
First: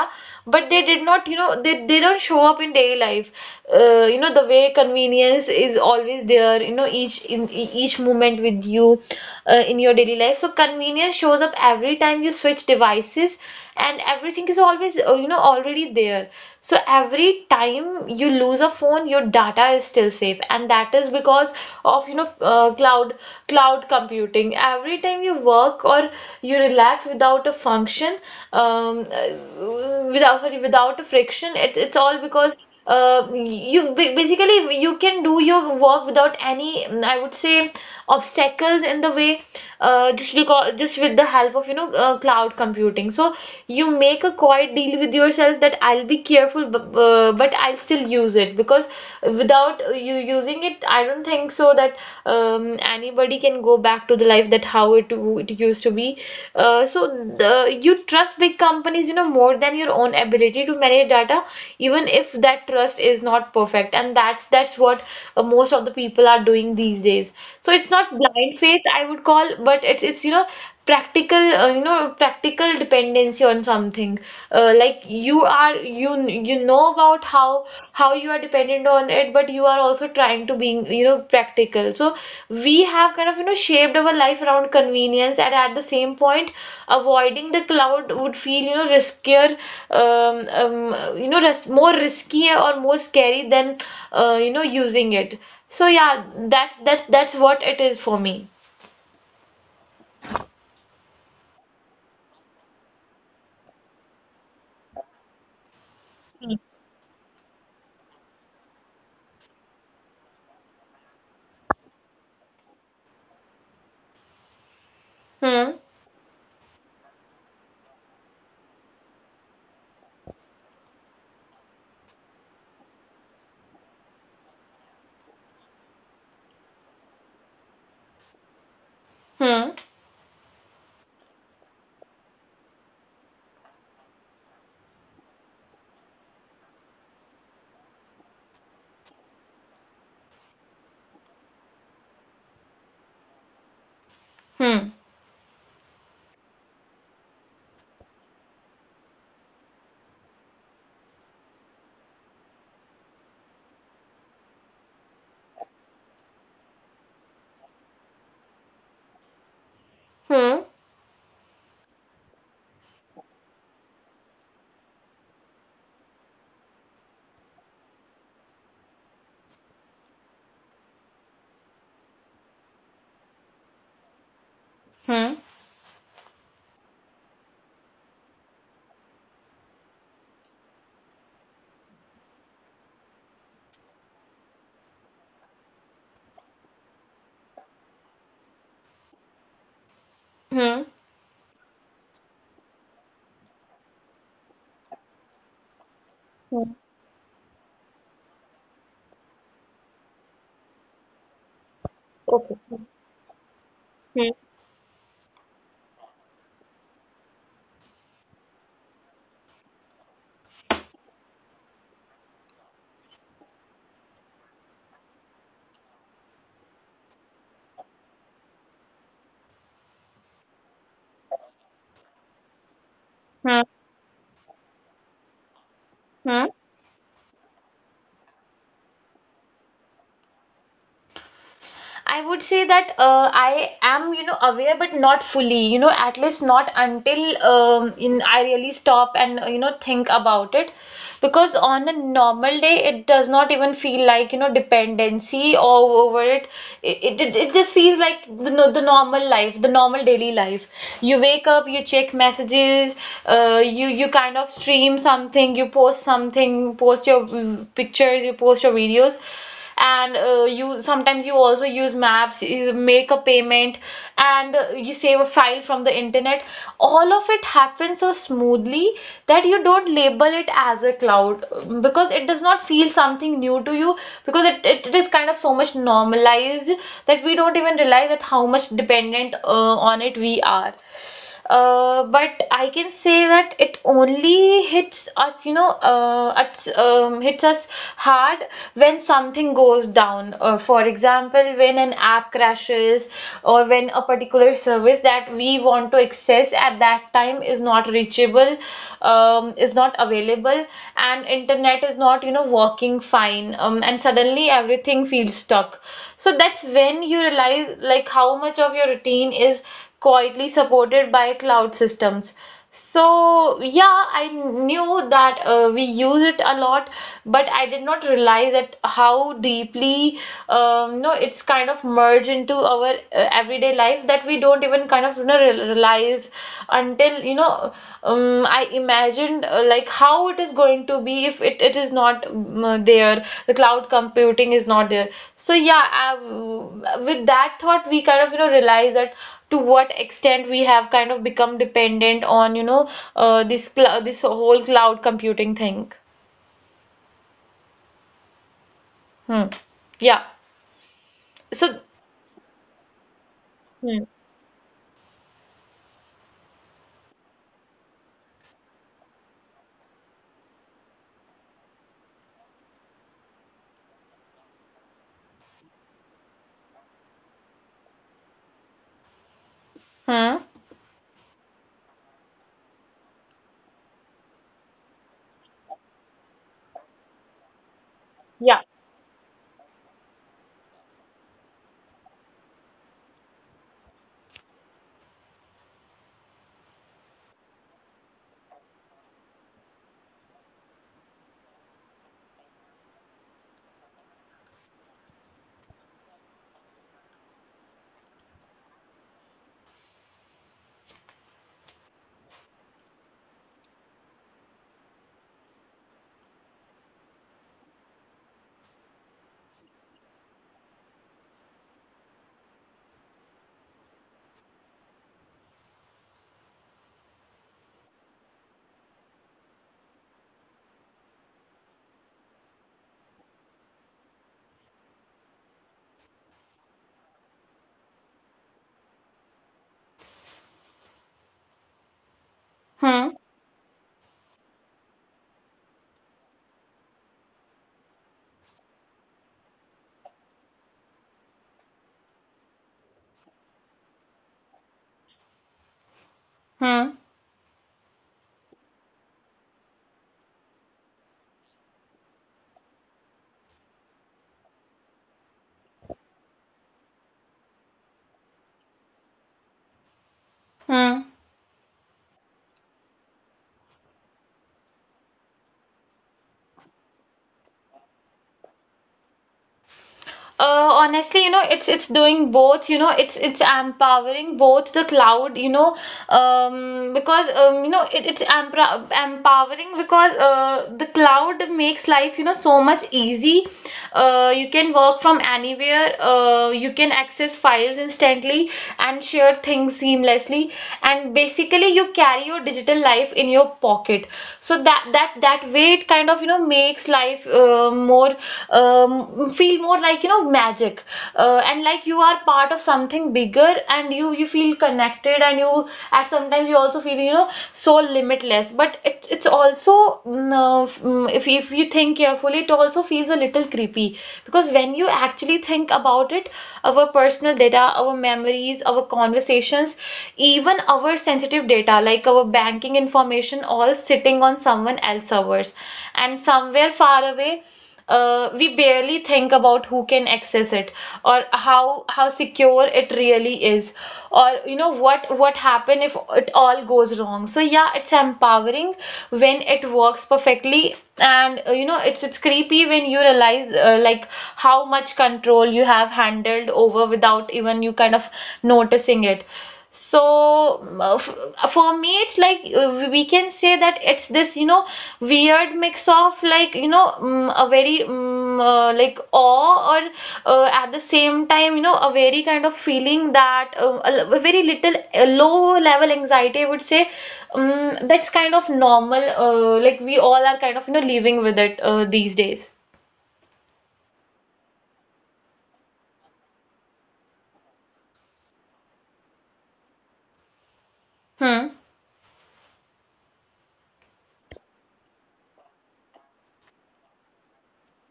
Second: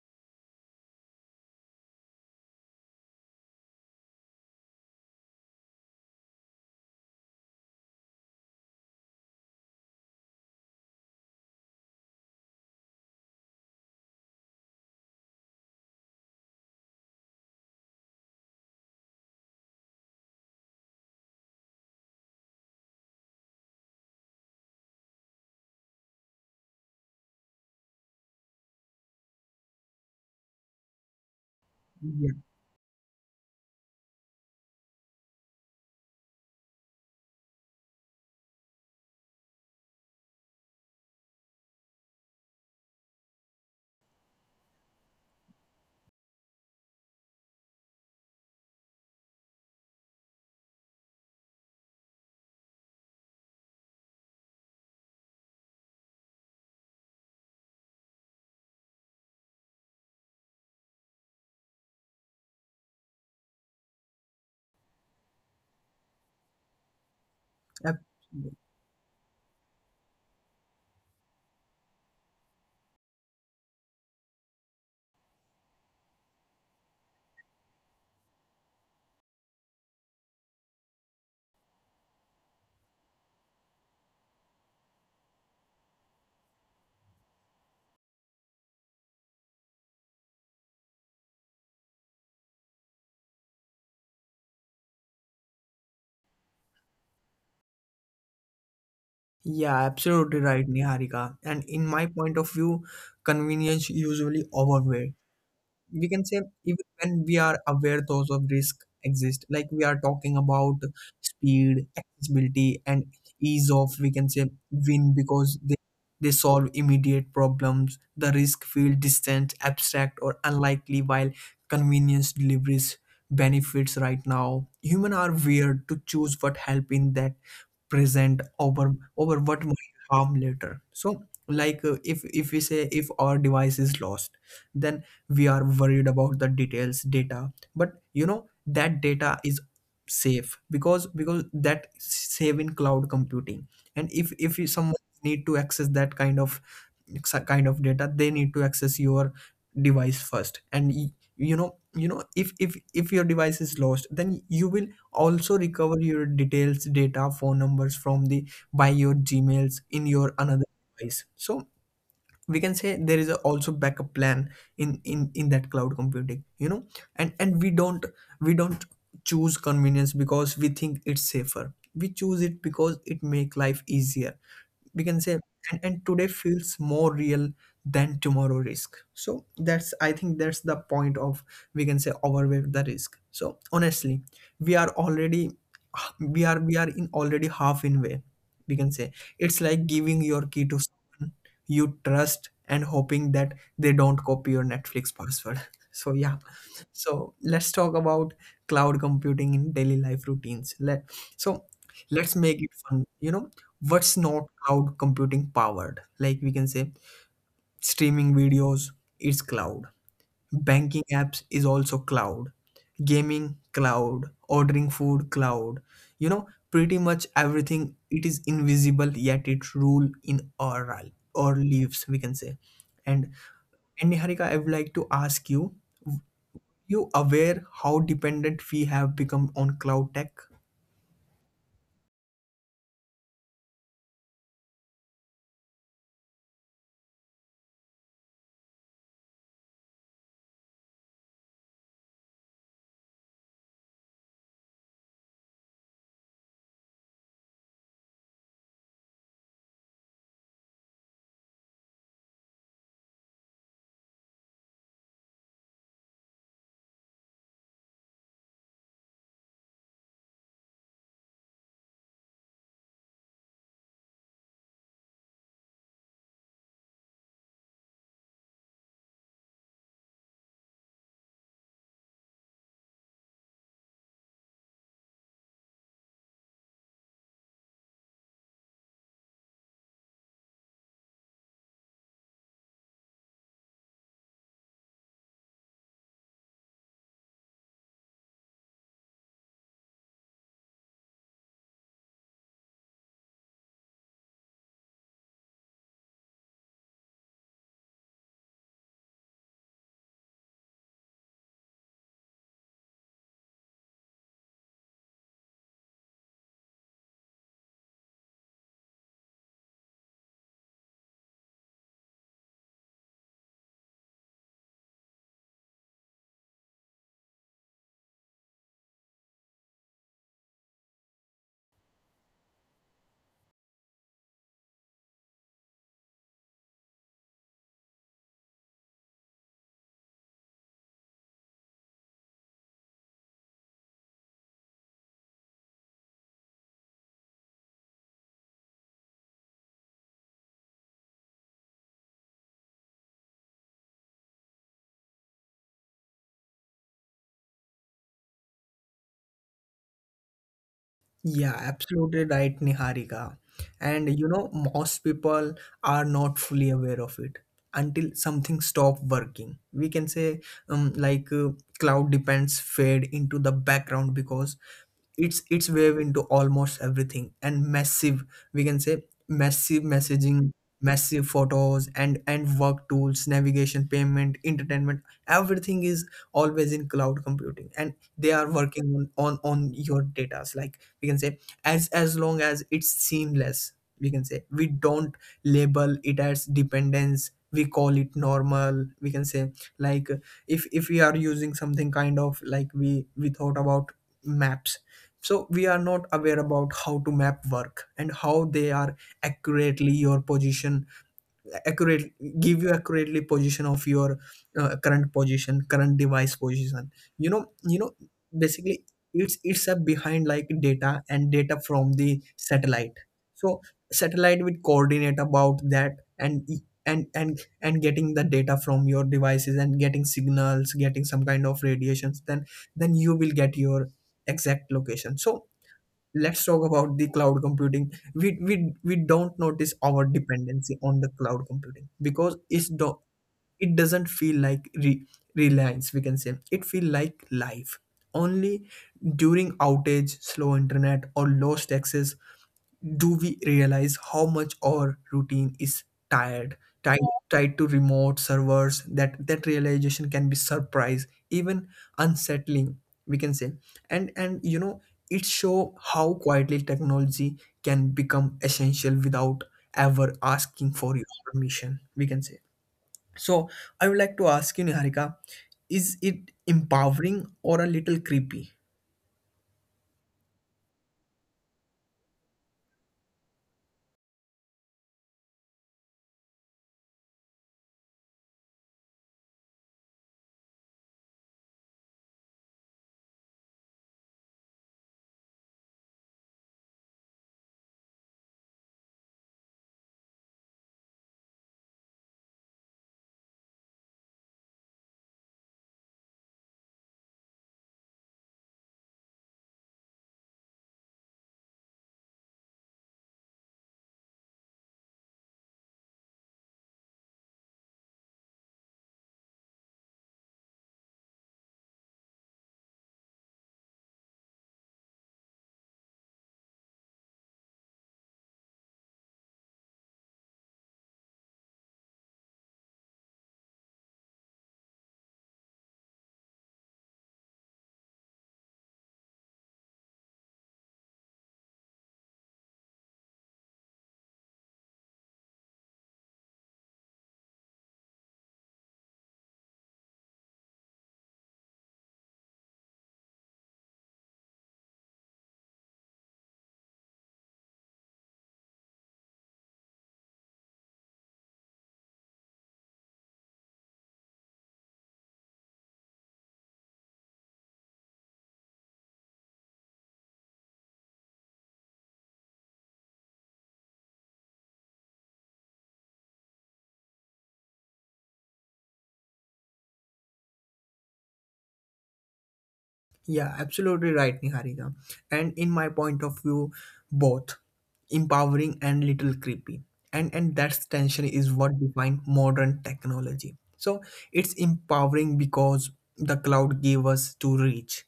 But they did not, you know, they don't show up in daily life, you know, the way convenience is always there, you know, each moment with you, in your daily life. So convenience shows up every time you switch devices, and everything is always, you know, already there. So every time you lose a phone, your data is still safe, and that is because of, you know, cloud computing. Every time you work or you relax without a function, without, sorry, without a friction, it's all
yeah,
because, you basically, you can do your work without any, I would say, obstacles in the way, just with the help of, you know, cloud computing. So you make a quiet deal with yourself that I'll be careful, but I'll still use it, because without you using it, I don't think so that, anybody can go back to the life that how it used to be. So, you trust big companies, you know, more than your own ability to manage data, even if that trust is not perfect. And that's what most of the people are doing these days. So it's not blind
absolutely.
faith, I would call, but it's you know, practical, you know, practical dependency on something, like you are, you know about how you are dependent on it, but you are also trying to being, you know, practical. So we have kind of, you know, shaped our life around convenience, and at the same point, avoiding the cloud would feel, you know, riskier. You know, ris more risky or more scary than, you know, using it. So yeah, that's what it is for me.
Yeah, absolutely right, Niharika. And in my point of view, convenience usually overweight. We can say even when we are aware those of risk exist, like we are talking about speed, accessibility, and ease of, we can say, win because they
Hmm.
they solve immediate problems. The risk feel distant, abstract, or unlikely, while convenience delivers benefits right now. Human are weird to choose what help in that present over what
Hmm.
might harm later. So like if we say if our device is lost, then we are worried about the details data. But you know that data is safe because that save in cloud computing. And if you,
Hmm.
someone need to access that kind of data they need to access your device first. And you know, you know, if your device is lost, then you will also recover your details data phone numbers from the by your Gmails in your another
Hmm.
device. So we can say there is a also backup plan in that cloud computing, you know. And we don't choose convenience because we think it's safer. We choose it because it make life easier, we can say.
Hmm.
And today feels more real than tomorrow risk. So that's, I think that's the point of, we can say, overweight the risk. So honestly, we are already, we are in already half in way, we can say. It's like giving your
Hmm.
key to
Hmm.
someone you trust and hoping that they don't copy your Netflix password so yeah, so let's talk about cloud computing in daily life routines. Let, so let's
Okay.
make it fun, you know? What's
Hmm.
not cloud computing powered? Like we can say, streaming videos is cloud, banking apps is also cloud, gaming cloud, ordering food cloud, you know, pretty much everything. It is invisible, yet it rule in our our lives, we can say. And and Niharika, I would like to ask you,
Hmm.
you aware how dependent we have become on cloud tech?
I would say that, I am, you know, aware but not fully, you know, at least not until, I really stop and, you know, think about it. Because on a normal day, it does not even feel like, you know, dependency all over it. It just feels like the, no- the normal life, the normal daily life. You wake up, you check messages, you kind of stream something, you post something, post your, pictures, you post your videos, and you sometimes, you also use maps, you make a payment, and you save a file from the internet. All of it happens so smoothly that you don't label it as a cloud, because it does not feel something new to you, because it is kind of so much normalized that we don't even realize that how much dependent, on it we are. But I can say that it only hits us, you know, hits us hard when something goes down. For example, when an app crashes or when a particular service that we want to access at that time is not reachable, is not available, and internet is not, you know, working fine, and suddenly everything feels stuck. So that's when you realize like how much of your routine is quietly supported by cloud systems. So yeah, I knew that, we use it a lot, but I did not realize that how deeply, no, it's kind of merged into our everyday life, that we don't even kind of, you know, realize, until, you know, I imagined, like how it is going to be if it is not, the cloud computing is not there. So yeah, with that thought, we kind of, you know, realize that to what extent we have kind of become dependent on, you know, this whole cloud computing thing. Hmm. Yeah.
Yeah,
So.
absolutely right, Niharika.
Hmm.
And you know, most people are not fully aware of it until something stop working. We can say, um, like uh, cloud depends fade into the background because it's wave into almost everything and massive, we can say, massive
Hmm.
messaging, massive photos, and work tools, navigation, payment, entertainment. Everything is always in cloud computing, and they are
Yeah.
working on your data, like we can say. As long as it's seamless, we can say, we don't label it as dependence, we call it normal, we can say. Like, if we are using something, kind of like we thought about maps. So we are not aware about how to map work and how they are accurately your position, accurate, give you accurately position of your current position, current device position. you know you know Basically, it's a behind like data and data from the satellite. So satellite will coordinate about that, and getting the data from your devices and getting signals, getting some kind of radiations. Then you will get your exact location. So let's talk about the cloud computing. We don't notice our dependency on the cloud computing because
Hmm.
it doesn't feel like reliance, we can say. It feel like life. Only during outage, slow internet, or lost access do we realize how much our routine is tired
Hmm.
tied tied to remote servers. That realization can be surprise, even unsettling, we can say. And it show how quietly technology can become essential without ever asking for
Hmm.
your permission, we can say. So I would like to ask you, Niharika, is it empowering or a little creepy?
Honestly, you know, it's doing both. You know, it's empowering, both the cloud. You know, because, you know, it's empowering because, the cloud makes life, you know, so much easy. You can work from anywhere. You can access files instantly and share things seamlessly. And basically, you carry your digital life in your pocket. So that way, it kind of, you know, makes life, more, um, feel more like, you know, magic, and like you are part of something bigger, and you feel connected, and you, at sometimes, you also feel, you know, so limitless. But it's also, if you think carefully, it also feels a little creepy, because when you actually think about it, our personal data, our memories, our conversations, even our sensitive data like our banking information, all sitting on someone else's servers, and somewhere far away. We barely think about who can access it, or how how secure it really is, or, you know, what happen if it all goes wrong. So yeah, it's empowering when it works perfectly, and you know, it's creepy when you realize, like how much control you have handled over without even you kind of noticing it. So, for me, it's like, we can say that it's this, you know, weird mix of, like, you know, a very like awe, or, at the same time, you know, a very kind of feeling that, a very little, low level anxiety, I would say. That's kind of normal. Like, we all are kind of, you know, living with it, these days.
Yeah, absolutely right, Niharika. And in my point of view, both empowering and little creepy. And that tension is
Hmm.
what defines modern technology. So it's empowering because the cloud gave us to reach.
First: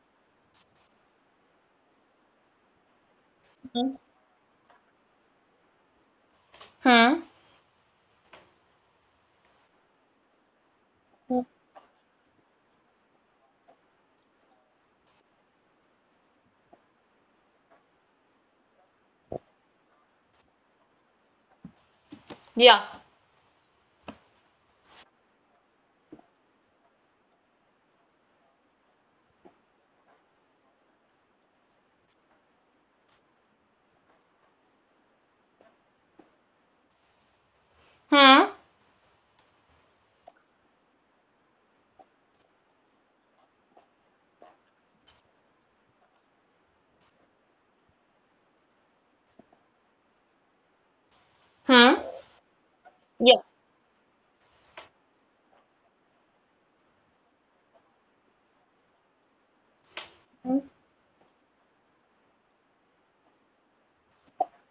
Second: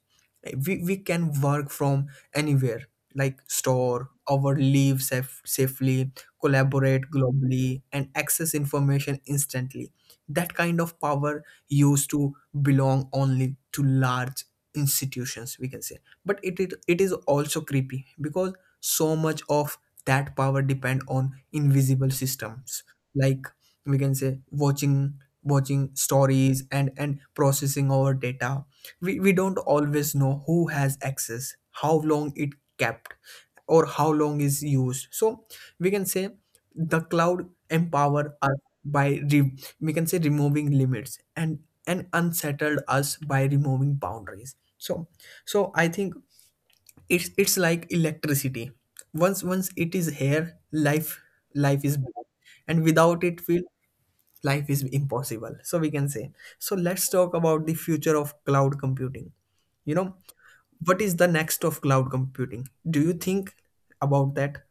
We can work from anywhere, like
Hmm.
store our leave safely, collaborate
Hmm.
globally, and access information instantly. That kind of power used to belong only to large institutions, we can say. But it is also creepy because so much of that power depend on invisible
Yeah.
systems, like we can say, watching stories and processing our data. We don't always know who has access, how long it kept, or how long is used. So we can say the cloud empower
Hmm.
us by we can say removing limits and unsettled us by removing boundaries. So I think it's like electricity. Once it is here, life
Hmm.
is back. And without it,
Yeah.
feel life is impossible, so we can say. So let's talk about the future of cloud computing. you know what is the next of cloud computing? Do you think about that?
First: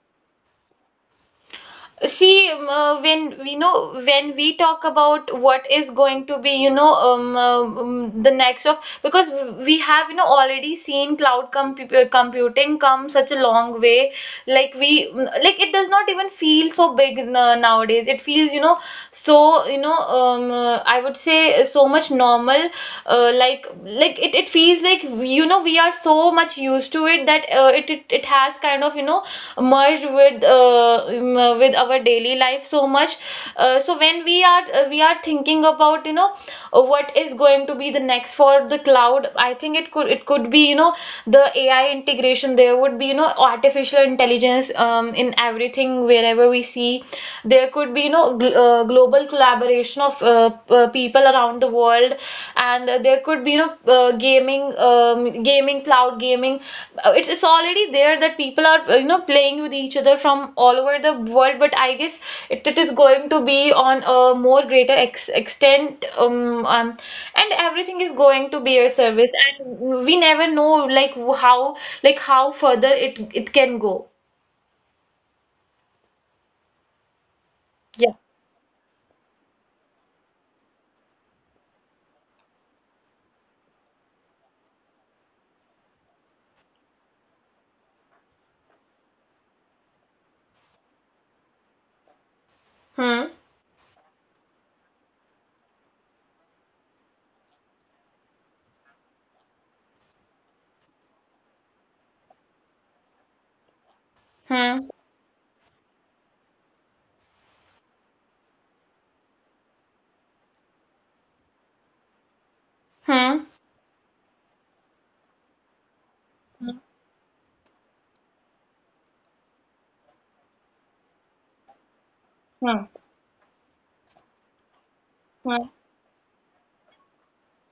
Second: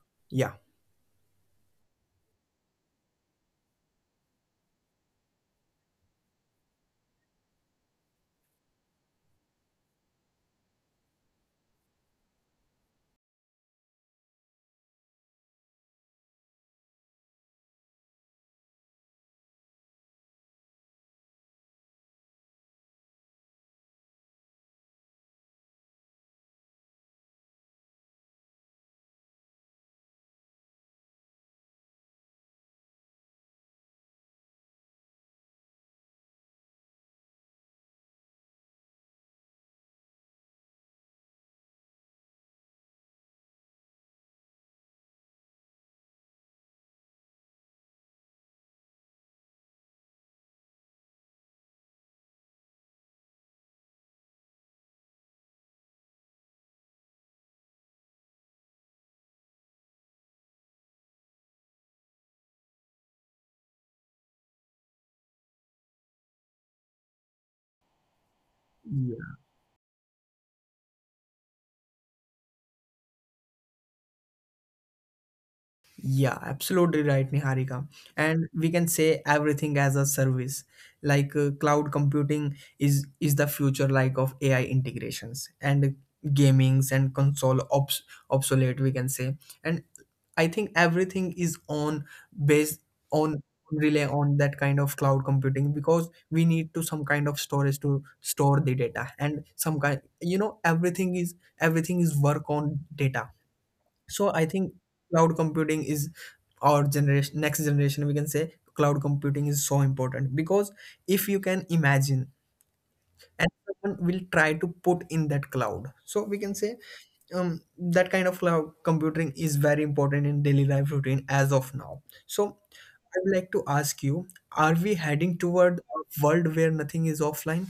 See, when we talk about what is going to be, you know, the next of, because we have, you know, already seen cloud computing come such a long way. Like like it does not even feel so big, nowadays. It feels, you know, so, you know, I would say, so much normal. Like, it feels like, you know, we are so much used to it, that it has kind of, you know, merged with, with our daily life so much. So when we are, we are thinking about, you know, what is going to be the next for the cloud, I think it could be, you know, the AI integration. There would be, you know, artificial intelligence, in everything wherever we see. There could be, you know, global collaboration of, people around the world. And there could be, you know, gaming gaming cloud gaming. It's already there, that people are, you know, playing with each other from all over the world, but I guess it is going to be on a more greater extent, and everything is going to be a service.
Yeah.
And we never know, like how, how further it can go.
Yeah, absolutely right, Niharika.
Yeah.
And we can say everything as a service. Like cloud computing is the future, like of AI integrations and gamings and console obsolete, we can say. And I think everything is on based
Hmm.
on rely on that kind of cloud computing because we need to some kind of storage to store the data, and some kind you know everything is work on data. So I think
Hmm.
cloud computing is our generation, next generation, we can say. Cloud computing is so important because if you can imagine
Hmm.
and someone will try to put in that cloud, so we can say,
Hmm.
that kind of cloud computing is very important in daily life routine as of now. So
Hmm.
I would like to ask you, are we heading
Hmm.
toward a world where nothing is offline?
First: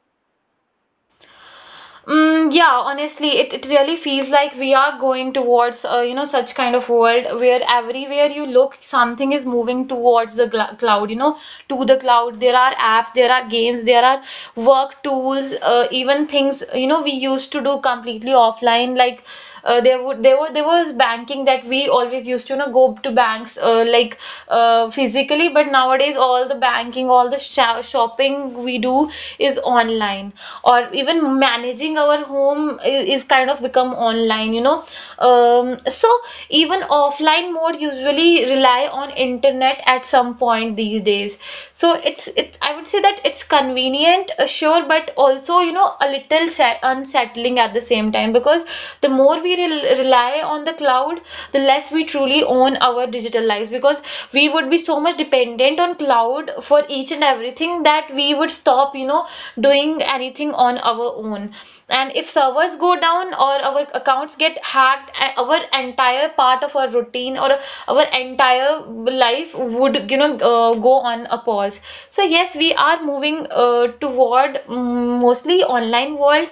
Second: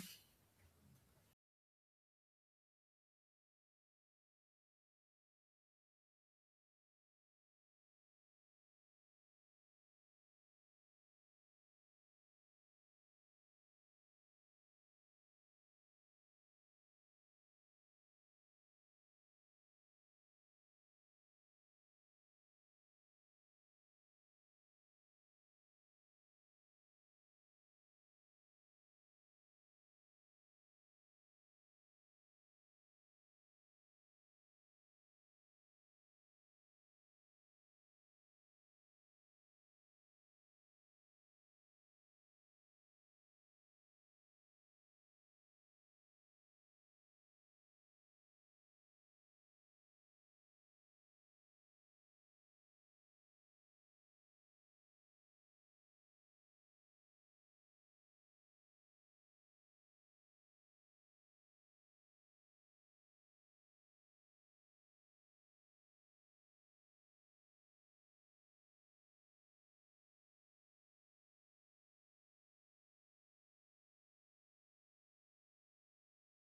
Yeah, honestly, it really feels like we are going towards, you know, such kind of world where everywhere you look, something is moving towards the gl cloud. You know, to the cloud. There are apps, there are games, there are work tools, even things, you know, we used to do completely offline. Like there would there were there was banking that we always used to go to banks like physically, but nowadays all the banking, all the shopping we do is online, or even managing our home is kind of become online um, so Even offline mode usually rely on internet at some point these days. So it's, I would say that it's convenient, sure, but also, you know, a little unsettling at the same time, because the more we rely on the cloud, the less we truly own our digital lives, because we would be so much dependent on cloud for each and everything that we would stop, you know, doing anything on our own. And if servers go down or our accounts get hacked, our entire part of our routine or our entire life would, you know, go on a pause. So yes, we are moving toward mostly online world.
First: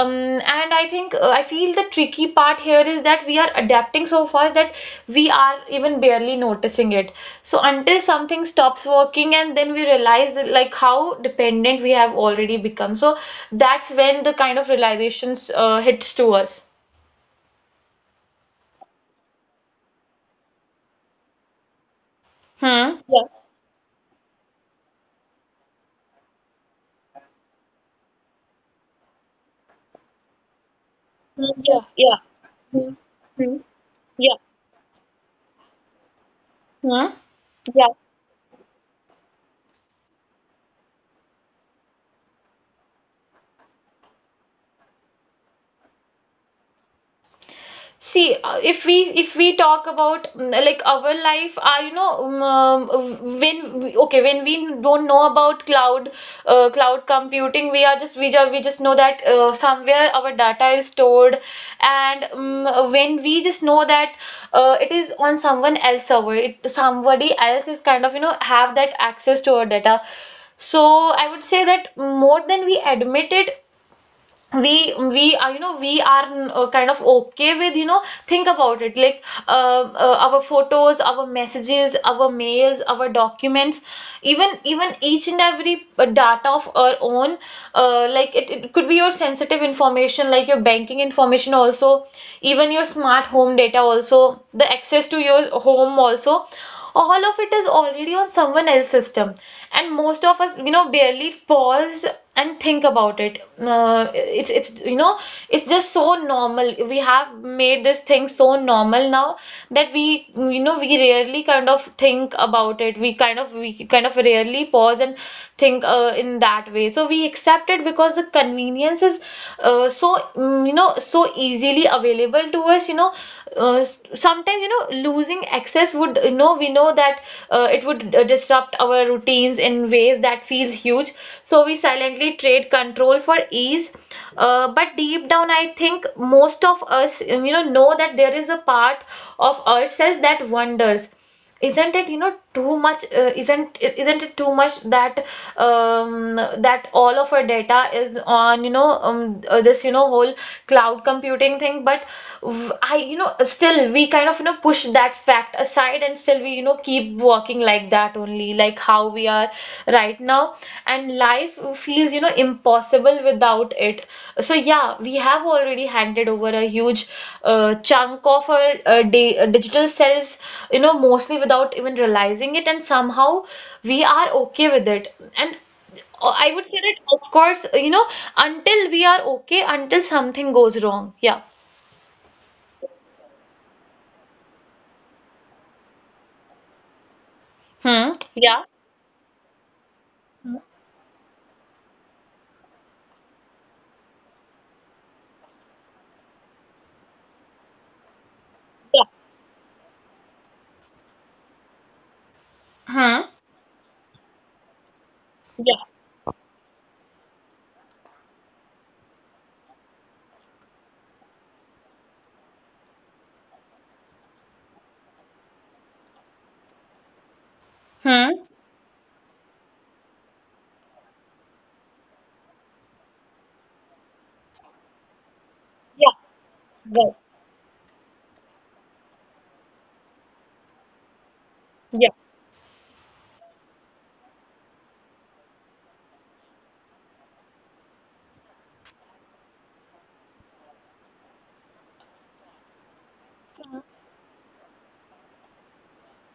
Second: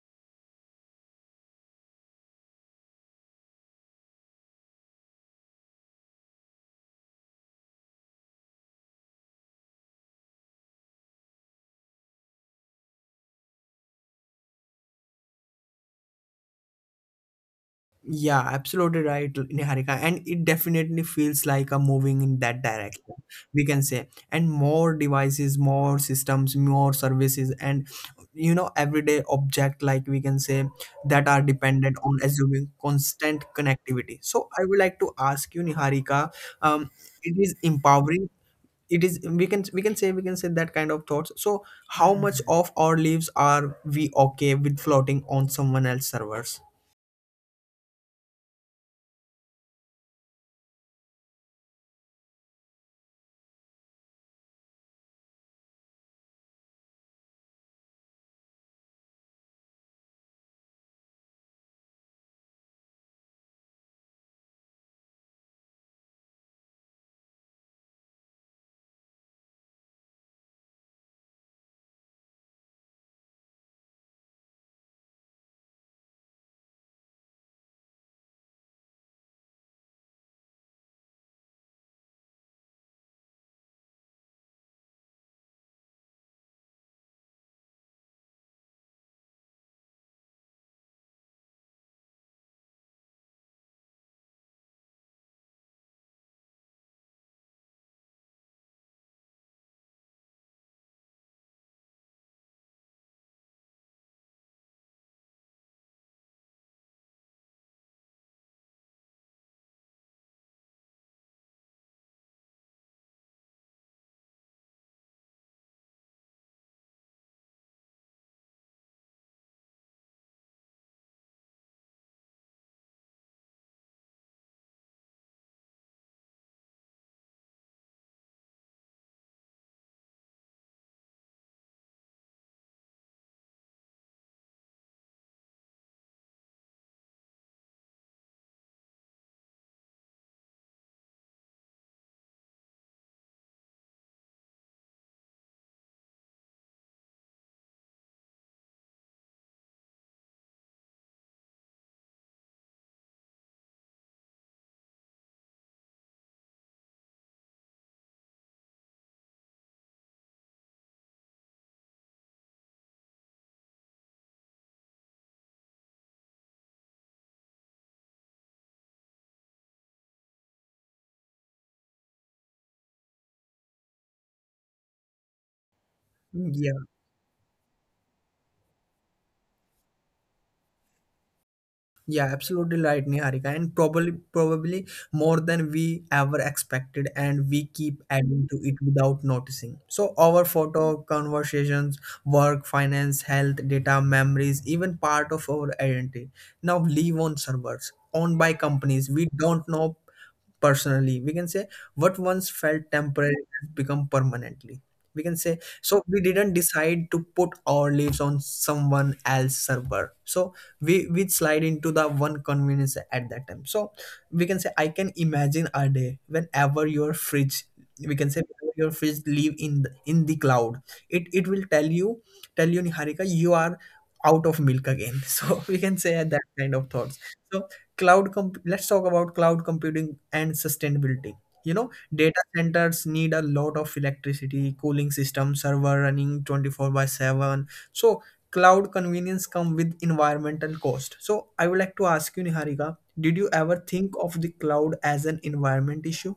And I think, I feel the tricky part here is that we are adapting so fast that we are even barely noticing it. So until something stops working and then we realize that like how dependent we have already become. So that's when the kind of realizations hits to us.
Yeah, absolutely right, Niharika. And it definitely feels like a moving in that
Hmm,
direction,
yeah.
we can say. And more devices, more systems, more services, and everyday object, like we can say, that are
Hmm, yeah,
dependent on
yeah.
assuming
Hmm.
constant
Hmm,
connectivity.
yeah.
So I would like to ask you, Niharika, um,
Hmm.
it is empowering. It is, we can say that kind of thoughts. So how much of our lives are we okay with floating on someone else's servers?
See, if we talk about, like, our life, okay, when we don't know about cloud computing, we are just we just, we just know that somewhere our data is stored, and when we just know that it is on someone else server, somebody else is kind of, you know, have that access to our data. So I would say that more than we admit it, we are, you know, we are, kind of okay with, you know, think about it like, our photos, our messages, our mails, our documents, even each and every data of our own. Like it could be your sensitive information, like your banking information also, even your smart home data also, the access to your home also. All of it is already on someone else's system, and most of us, you know, barely pause and think about it. It's, you know, it's just so normal. We have made this thing so normal now that we, you know, we rarely kind of think about it. We kind of rarely pause and think, in that way. So we accept it because the convenience is so, you know, so easily available to us, you know uh, Sometimes, you know, losing access would, this would, you know, we know that it would disrupt our routines in ways that feels huge. So we silently trade control for ease. But deep down, I think most of us, you know that there is a part of ourselves that wonders, isn't it, you know, too much? Isn't it too much that, um, that all of our data is on, you know, this, you know, whole cloud computing thing? But I, you know, still we kind of, you know, push that fact aside, and still we, you know, keep working, talking like that only, like how we are right now. And life feels, you know, impossible without it. So yeah, we have already handed over a huge chunk of our digital selves, you know, mostly without even realizing it. And somehow we are okay with it. And I would say that, of course, you know, until we are okay, until something goes wrong. Yeah.
Yeah, absolutely right, Niharika, and probably more than we ever expected, and we keep
Hmm.
adding to
Yeah.
it without noticing. So our
Hmm.
photo conversations, work, finance, health, data, memories, even part of our identity now live on servers owned by
Yeah.
companies we don't know personally, we can say. What once felt
Hmm.
temporary has become permanently, we can say.
Yeah.
So we didn't decide to put our lives on someone else's server. So we slide into the one convenience at that time, so we can say. I can imagine a day whenever your fridge, we can
Hmm.
say, whenever your fridge live in in the cloud. It will tell you, Niharika, you are out of milk again so we can say
Yeah.
that kind of
Right.
thoughts. So let's talk about cloud computing and sustainability. you know
Yeah.
Data centers need a lot of electricity, cooling system, server running 24/7. So cloud convenience come with environmental cost. So I would like to ask you, Niharika, did you ever think of the cloud as an environment issue?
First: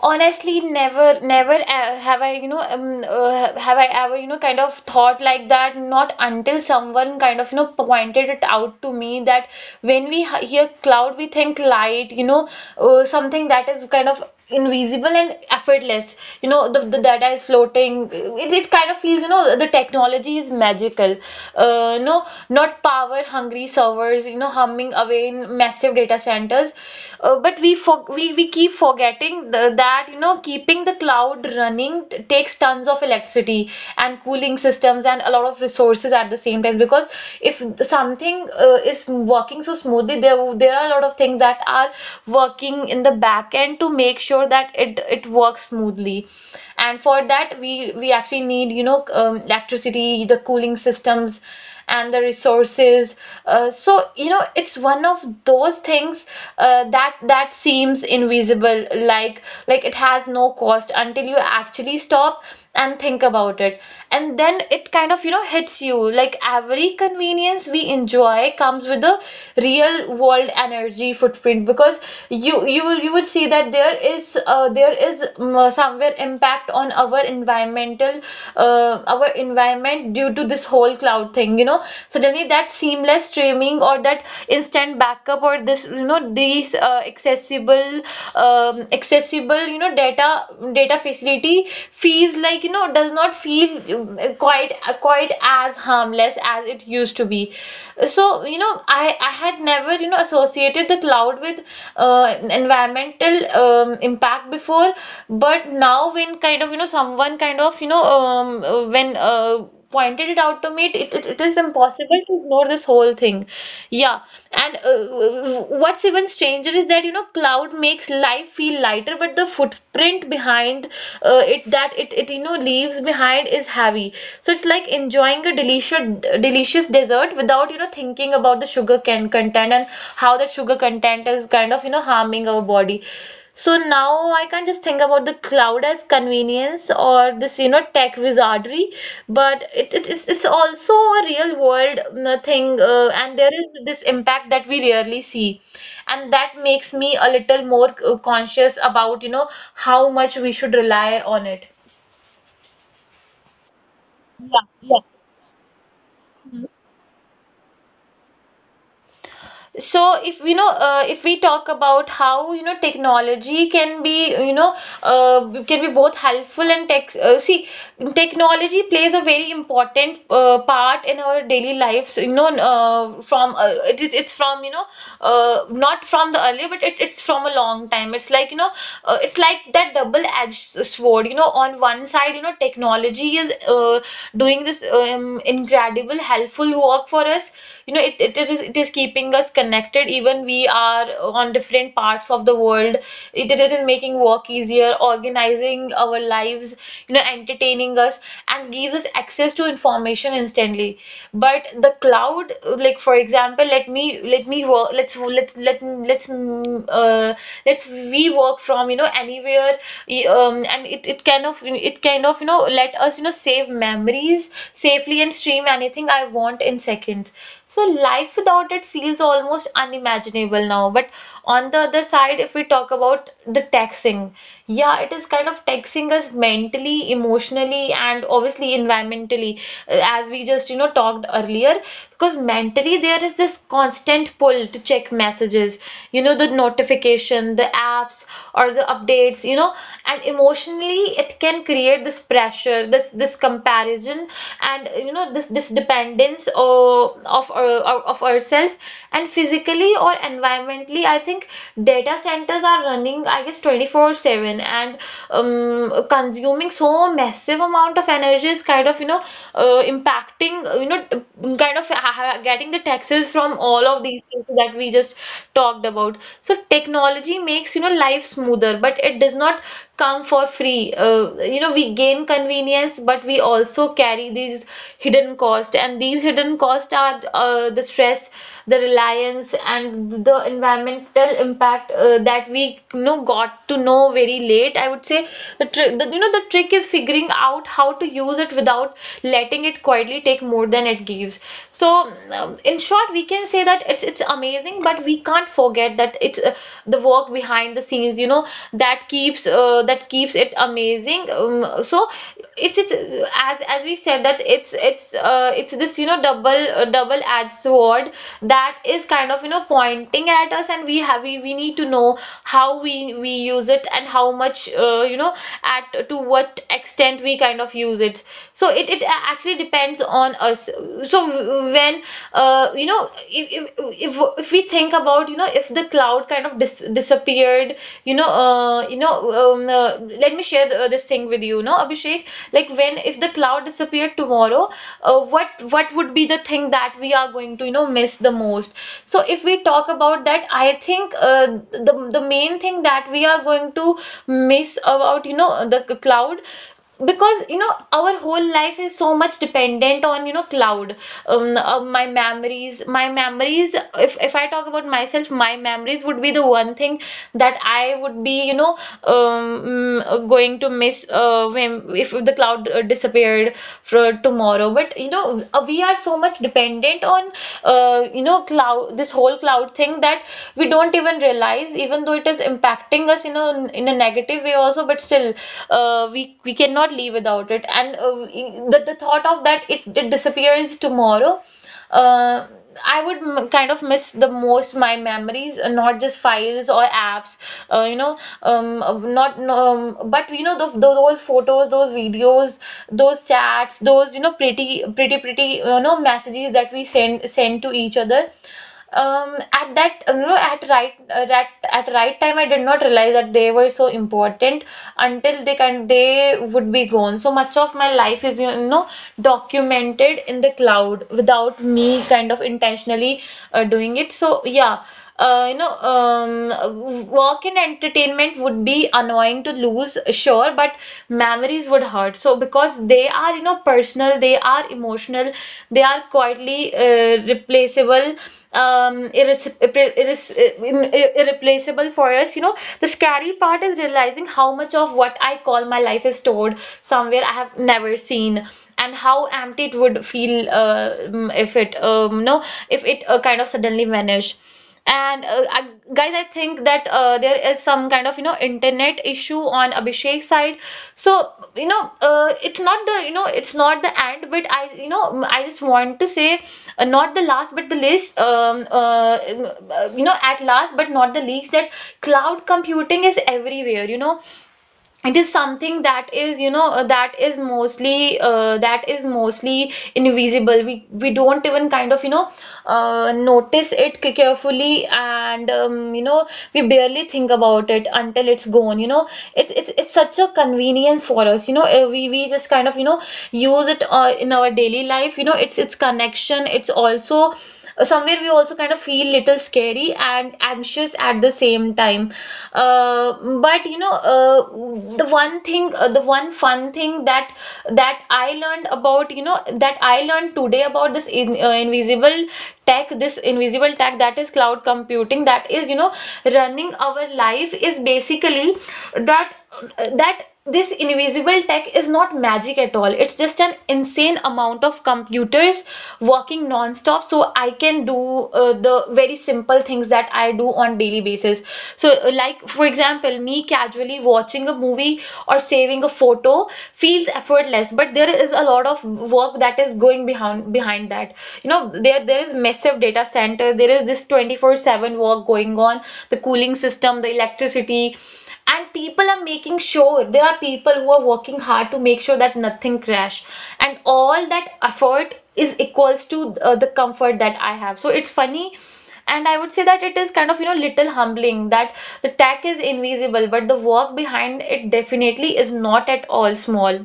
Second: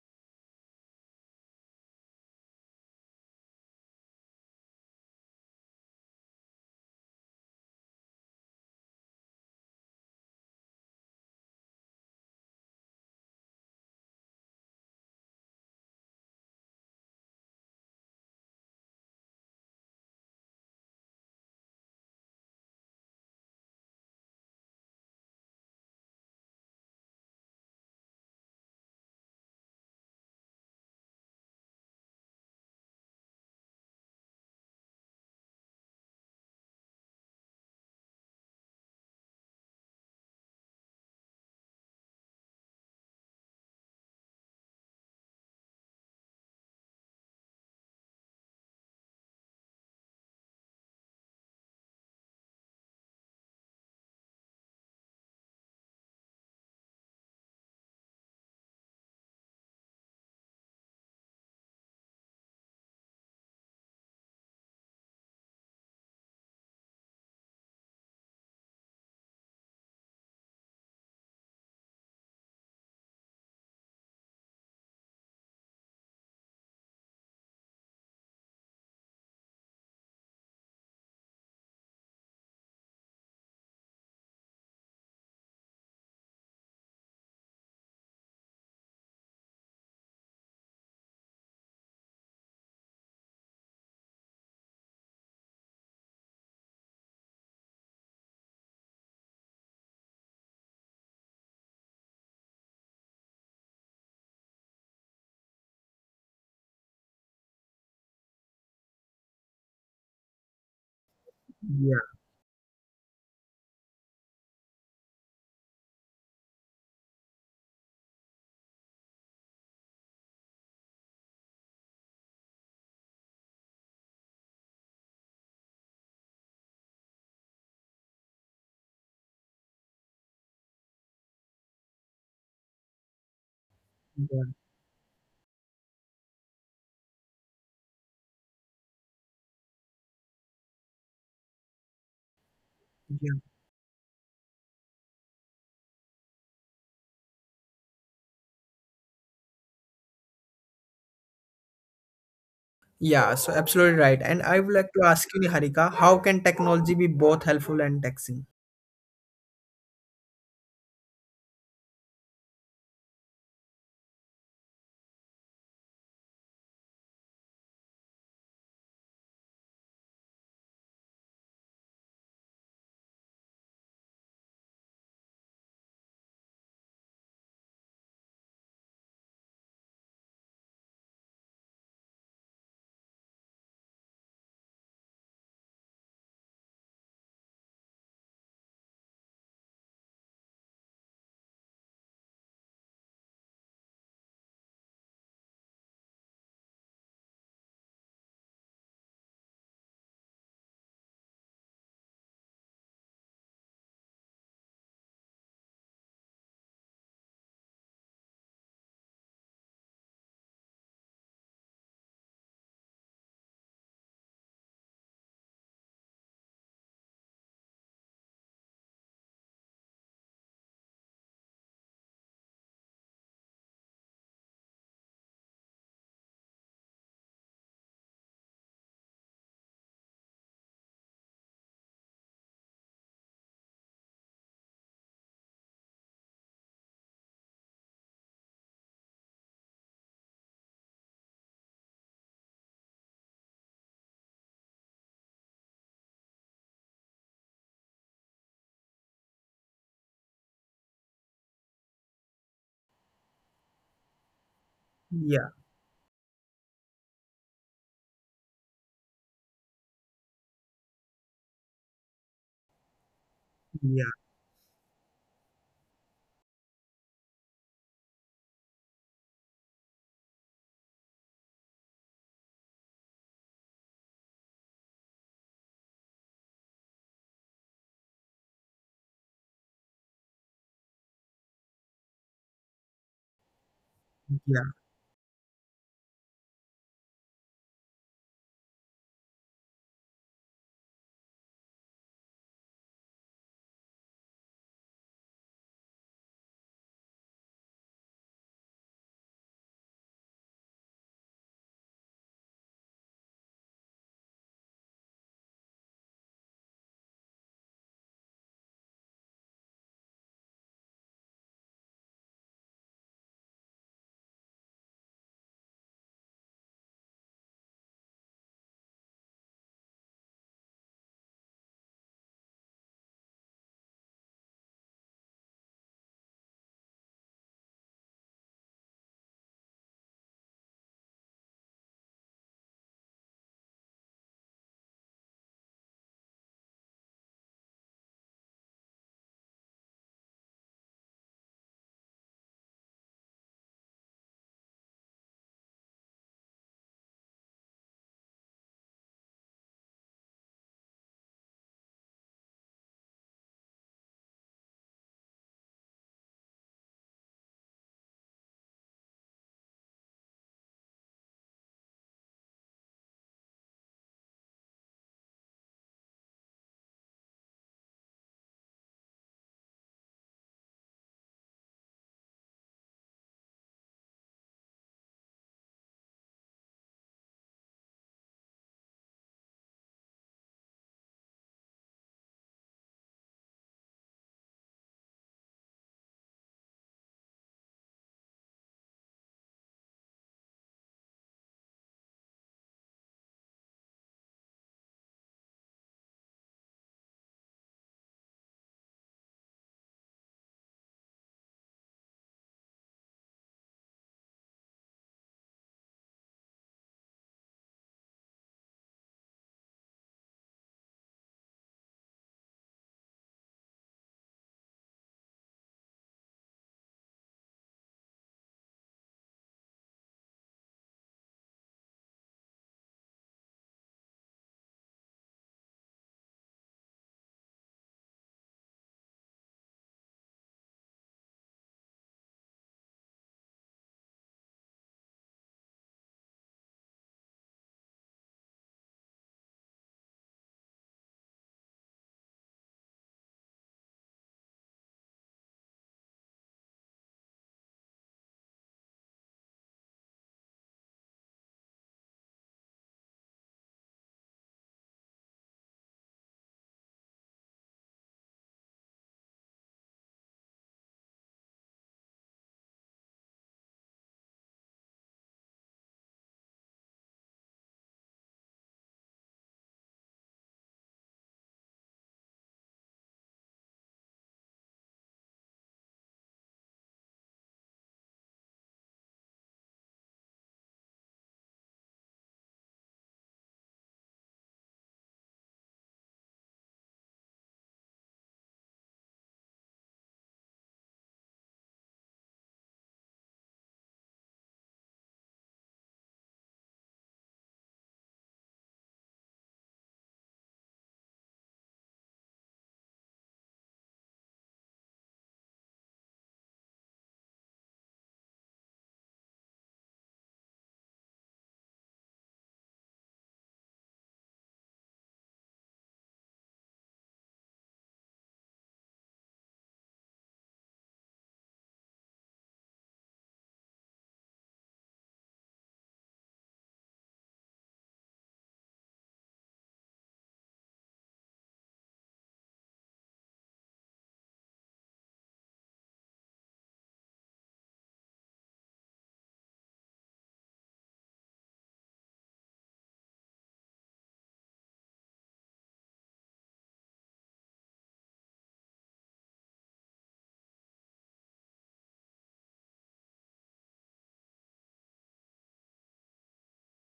Honestly, never, never have I, you know, have I ever, you know, kind of thought like that, not until someone kind of, you know, pointed it out to me that when we hear cloud, we think light, you know, something that is kind of invisible and effortless, you know. The data is floating, it kind of feels, you know, the technology is magical, no, not power hungry servers, you know, humming away in massive data centers. But we keep forgetting that, you know, keeping the cloud running takes tons of electricity and cooling systems and a lot of resources at the same time, because if something is working so smoothly, there are a lot of things that are working in the back end to make sure that it works smoothly. And for that, we actually need, you know, electricity, the cooling systems, and the resources. So you know, it's one of those things, that seems invisible, like it has no cost until you actually stop and think about it. And then it kind of, you know, hits you, like every convenience we enjoy comes with a real world energy footprint, because you will see that there is, there is, somewhere impact on our environmental our environment due to this whole cloud thing, you know. Suddenly that seamless streaming or that instant backup or this, you know, these accessible, you know, data facility feels like, you know, does not feel, quite as harmless as it used to be. So you know, i I had never, you know, associated the cloud with environmental, impact before. But now when kind of, you know, someone kind of, you know, when pointed it out to me, it is
Yeah.
impossible to ignore this whole thing. Yeah. And what's even stranger is that, you know, cloud makes life feel lighter, but the footprint behind it that it, you know, leaves behind is heavy. So it's like enjoying a delicious dessert without, you know, thinking about the sugar can content, and how that sugar content is kind of, you know, harming our body. So now I
Yeah.
can't just think about the cloud as convenience or this, you know, tech wizardry, but it's also a real world, thing,
Yeah.
and there is this impact that we rarely see. And that makes me a little more conscious about, you know, how much we should rely on it.
Yeah, so absolutely right, and I
Yeah,
would like to
yeah.
ask you, Niharika, how can technology be both helpful and taxing?
So if, you know, if we talk about how, you know, technology can be, you know, can be both helpful and tech see, technology plays a very important part in our daily lives, you know, from it is it's from, you know, not from the early, but it's from a long time. It's like, you know, it's like that double edged sword, you know. On one side, you know, technology is doing this, incredible helpful work for us, you know. It is keeping us connected even we are on different parts of the world. It is making work easier, organizing our lives, you know, entertaining us, and gives us access to information instantly. But the cloud, like for example, let me work let's let let let's mm, let's we work from, you know, anywhere. And it kind of, you know, let us, you know, save memories safely and stream anything I want in seconds. So life without it feels almost unimaginable now. But on the other side, if we talk about the taxing, yeah, it is kind of taxing us mentally, emotionally, and obviously environmentally, as we just, you know, talked earlier. Because mentally there is this constant pull to check messages, you know, the notification, the apps, or the updates, you know. And emotionally it can create this pressure, this comparison, and you know, this dependence, or of ourselves. And physically or environmentally, I think data centers are running, I guess, 24/7, and
Yeah,
consuming so massive amount of energy is kind of, you know, impacting, you know, kind of getting the taxes from all of
yeah,
these things that we just talked about. So technology makes, you know, life smoother, but it does not come for free. You know, we gain convenience, but we also carry these hidden costs. And these hidden costs are the stress, the reliance, and the environmental impact that we, you know, got to know very
yeah.
late, I would say. The trick, you know, the trick is figuring out how to use it without letting it quietly take more than it gives. So in short, we can say that it's amazing, but we can't forget that it's the work behind the scenes that keeps it amazing, so it's as we said that it's it's this double double edged sword that is kind of pointing at us, and we need to know how we use it and how much, at to what extent we kind of use it. So it actually depends on us. So when you know if if we think about, if the cloud kind of disappeared, you know uh, you know um, uh, let me share this thing with you you know Abhishek. Like when if the cloud disappeared tomorrow, what would be the thing that we are going to, miss the most? So if we talk about that, I think the main thing that we are going to miss about, the cloud, because our whole life is so much dependent on, cloud, my memories, if I talk about myself, my memories would be the one thing that I would be, going to miss when if the cloud disappeared for tomorrow. But we are so much dependent on, cloud, this whole cloud thing, that we don't even realize, even though it is impacting us in a negative way also. But still we cannot live without it. And the thought of that it disappears tomorrow, uh, I would kind of miss the most my memories, not just files or apps, you know, not, no, but you know, those photos, those videos, those chats, those, you know, pretty, pretty, pretty, you know, messages that we send to each other. Um at that you know at right that At right time I did not realize that they were so important until they would be gone. So much of my life is, documented in the cloud without me kind of intentionally doing it. So yeah. Work and entertainment would be annoying to lose, sure, but memories would hurt. So because they are, you know, personal, they are emotional, they are quietly replaceable, um, irres- irre- irres- irreplaceable for us. You know, the scary part is realizing how much of what I call my life is stored somewhere I have never seen. And how empty it would feel if it kind of suddenly vanished. and uh, I, Guys, I think that there is some kind of, internet issue on Abhishek's side. So it's not the, it's not the end, but I you know I just want to say, not the last but the least you know at last but not the least, that cloud computing is everywhere, you know. It is something that is, that is mostly invisible. We don't even kind of, notice it carefully. And we barely think about it until it's gone, you know. It's such a convenience for us, you know. We just kind of, use it in our daily life. You know, it's connection. It's also somewhere we also kind of feel little scary and anxious at the same time. uh, but the one fun thing that I learned about, that I learned today about this, invisible tech, this invisible tech, that is cloud computing, that is, running our life, is basically that this invisible tech is not magic at all. It's just an insane amount of computers working non-stop so I can do the very simple things that I do on daily basis. So like for example, me casually watching a movie or saving a photo feels effortless, but there is a lot of work that is going behind that. You know, there is massive data center, there is this 24/7 work going on, the cooling system, the electricity. And people are making sure, there are people who are working hard to make sure that nothing crash, and all that effort is equals to the comfort that I have. So it's funny, and I would say that it is kind of, little humbling, that the tech is invisible, but the work behind it definitely is not at all small.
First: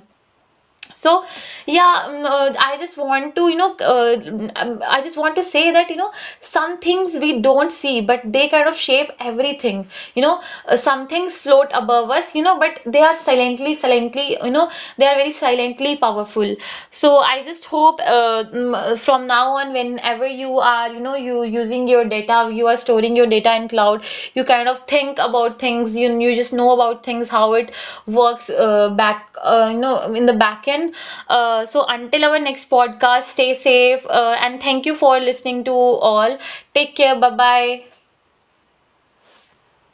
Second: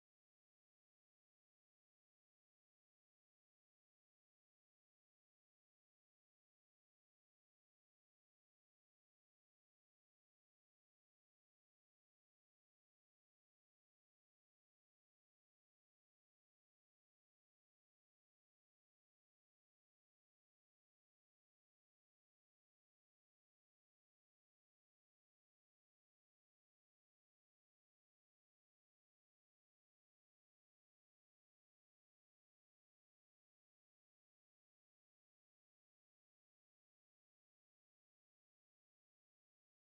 So yeah. mm, I just want to you know mm, I just want to say that, you know, some things we don't see, but they kind of shape everything, you know. Some things float above us, you know, but they are silently silently, you know, they are very silently powerful. So I just hope, from now on, whenever you are, you know, you using your data, you are storing your data in cloud, you kind of think about things, you just know about things, how it works in the back end. So until our next podcast, stay safe, and thank you for listening to all. Take care. Bye bye.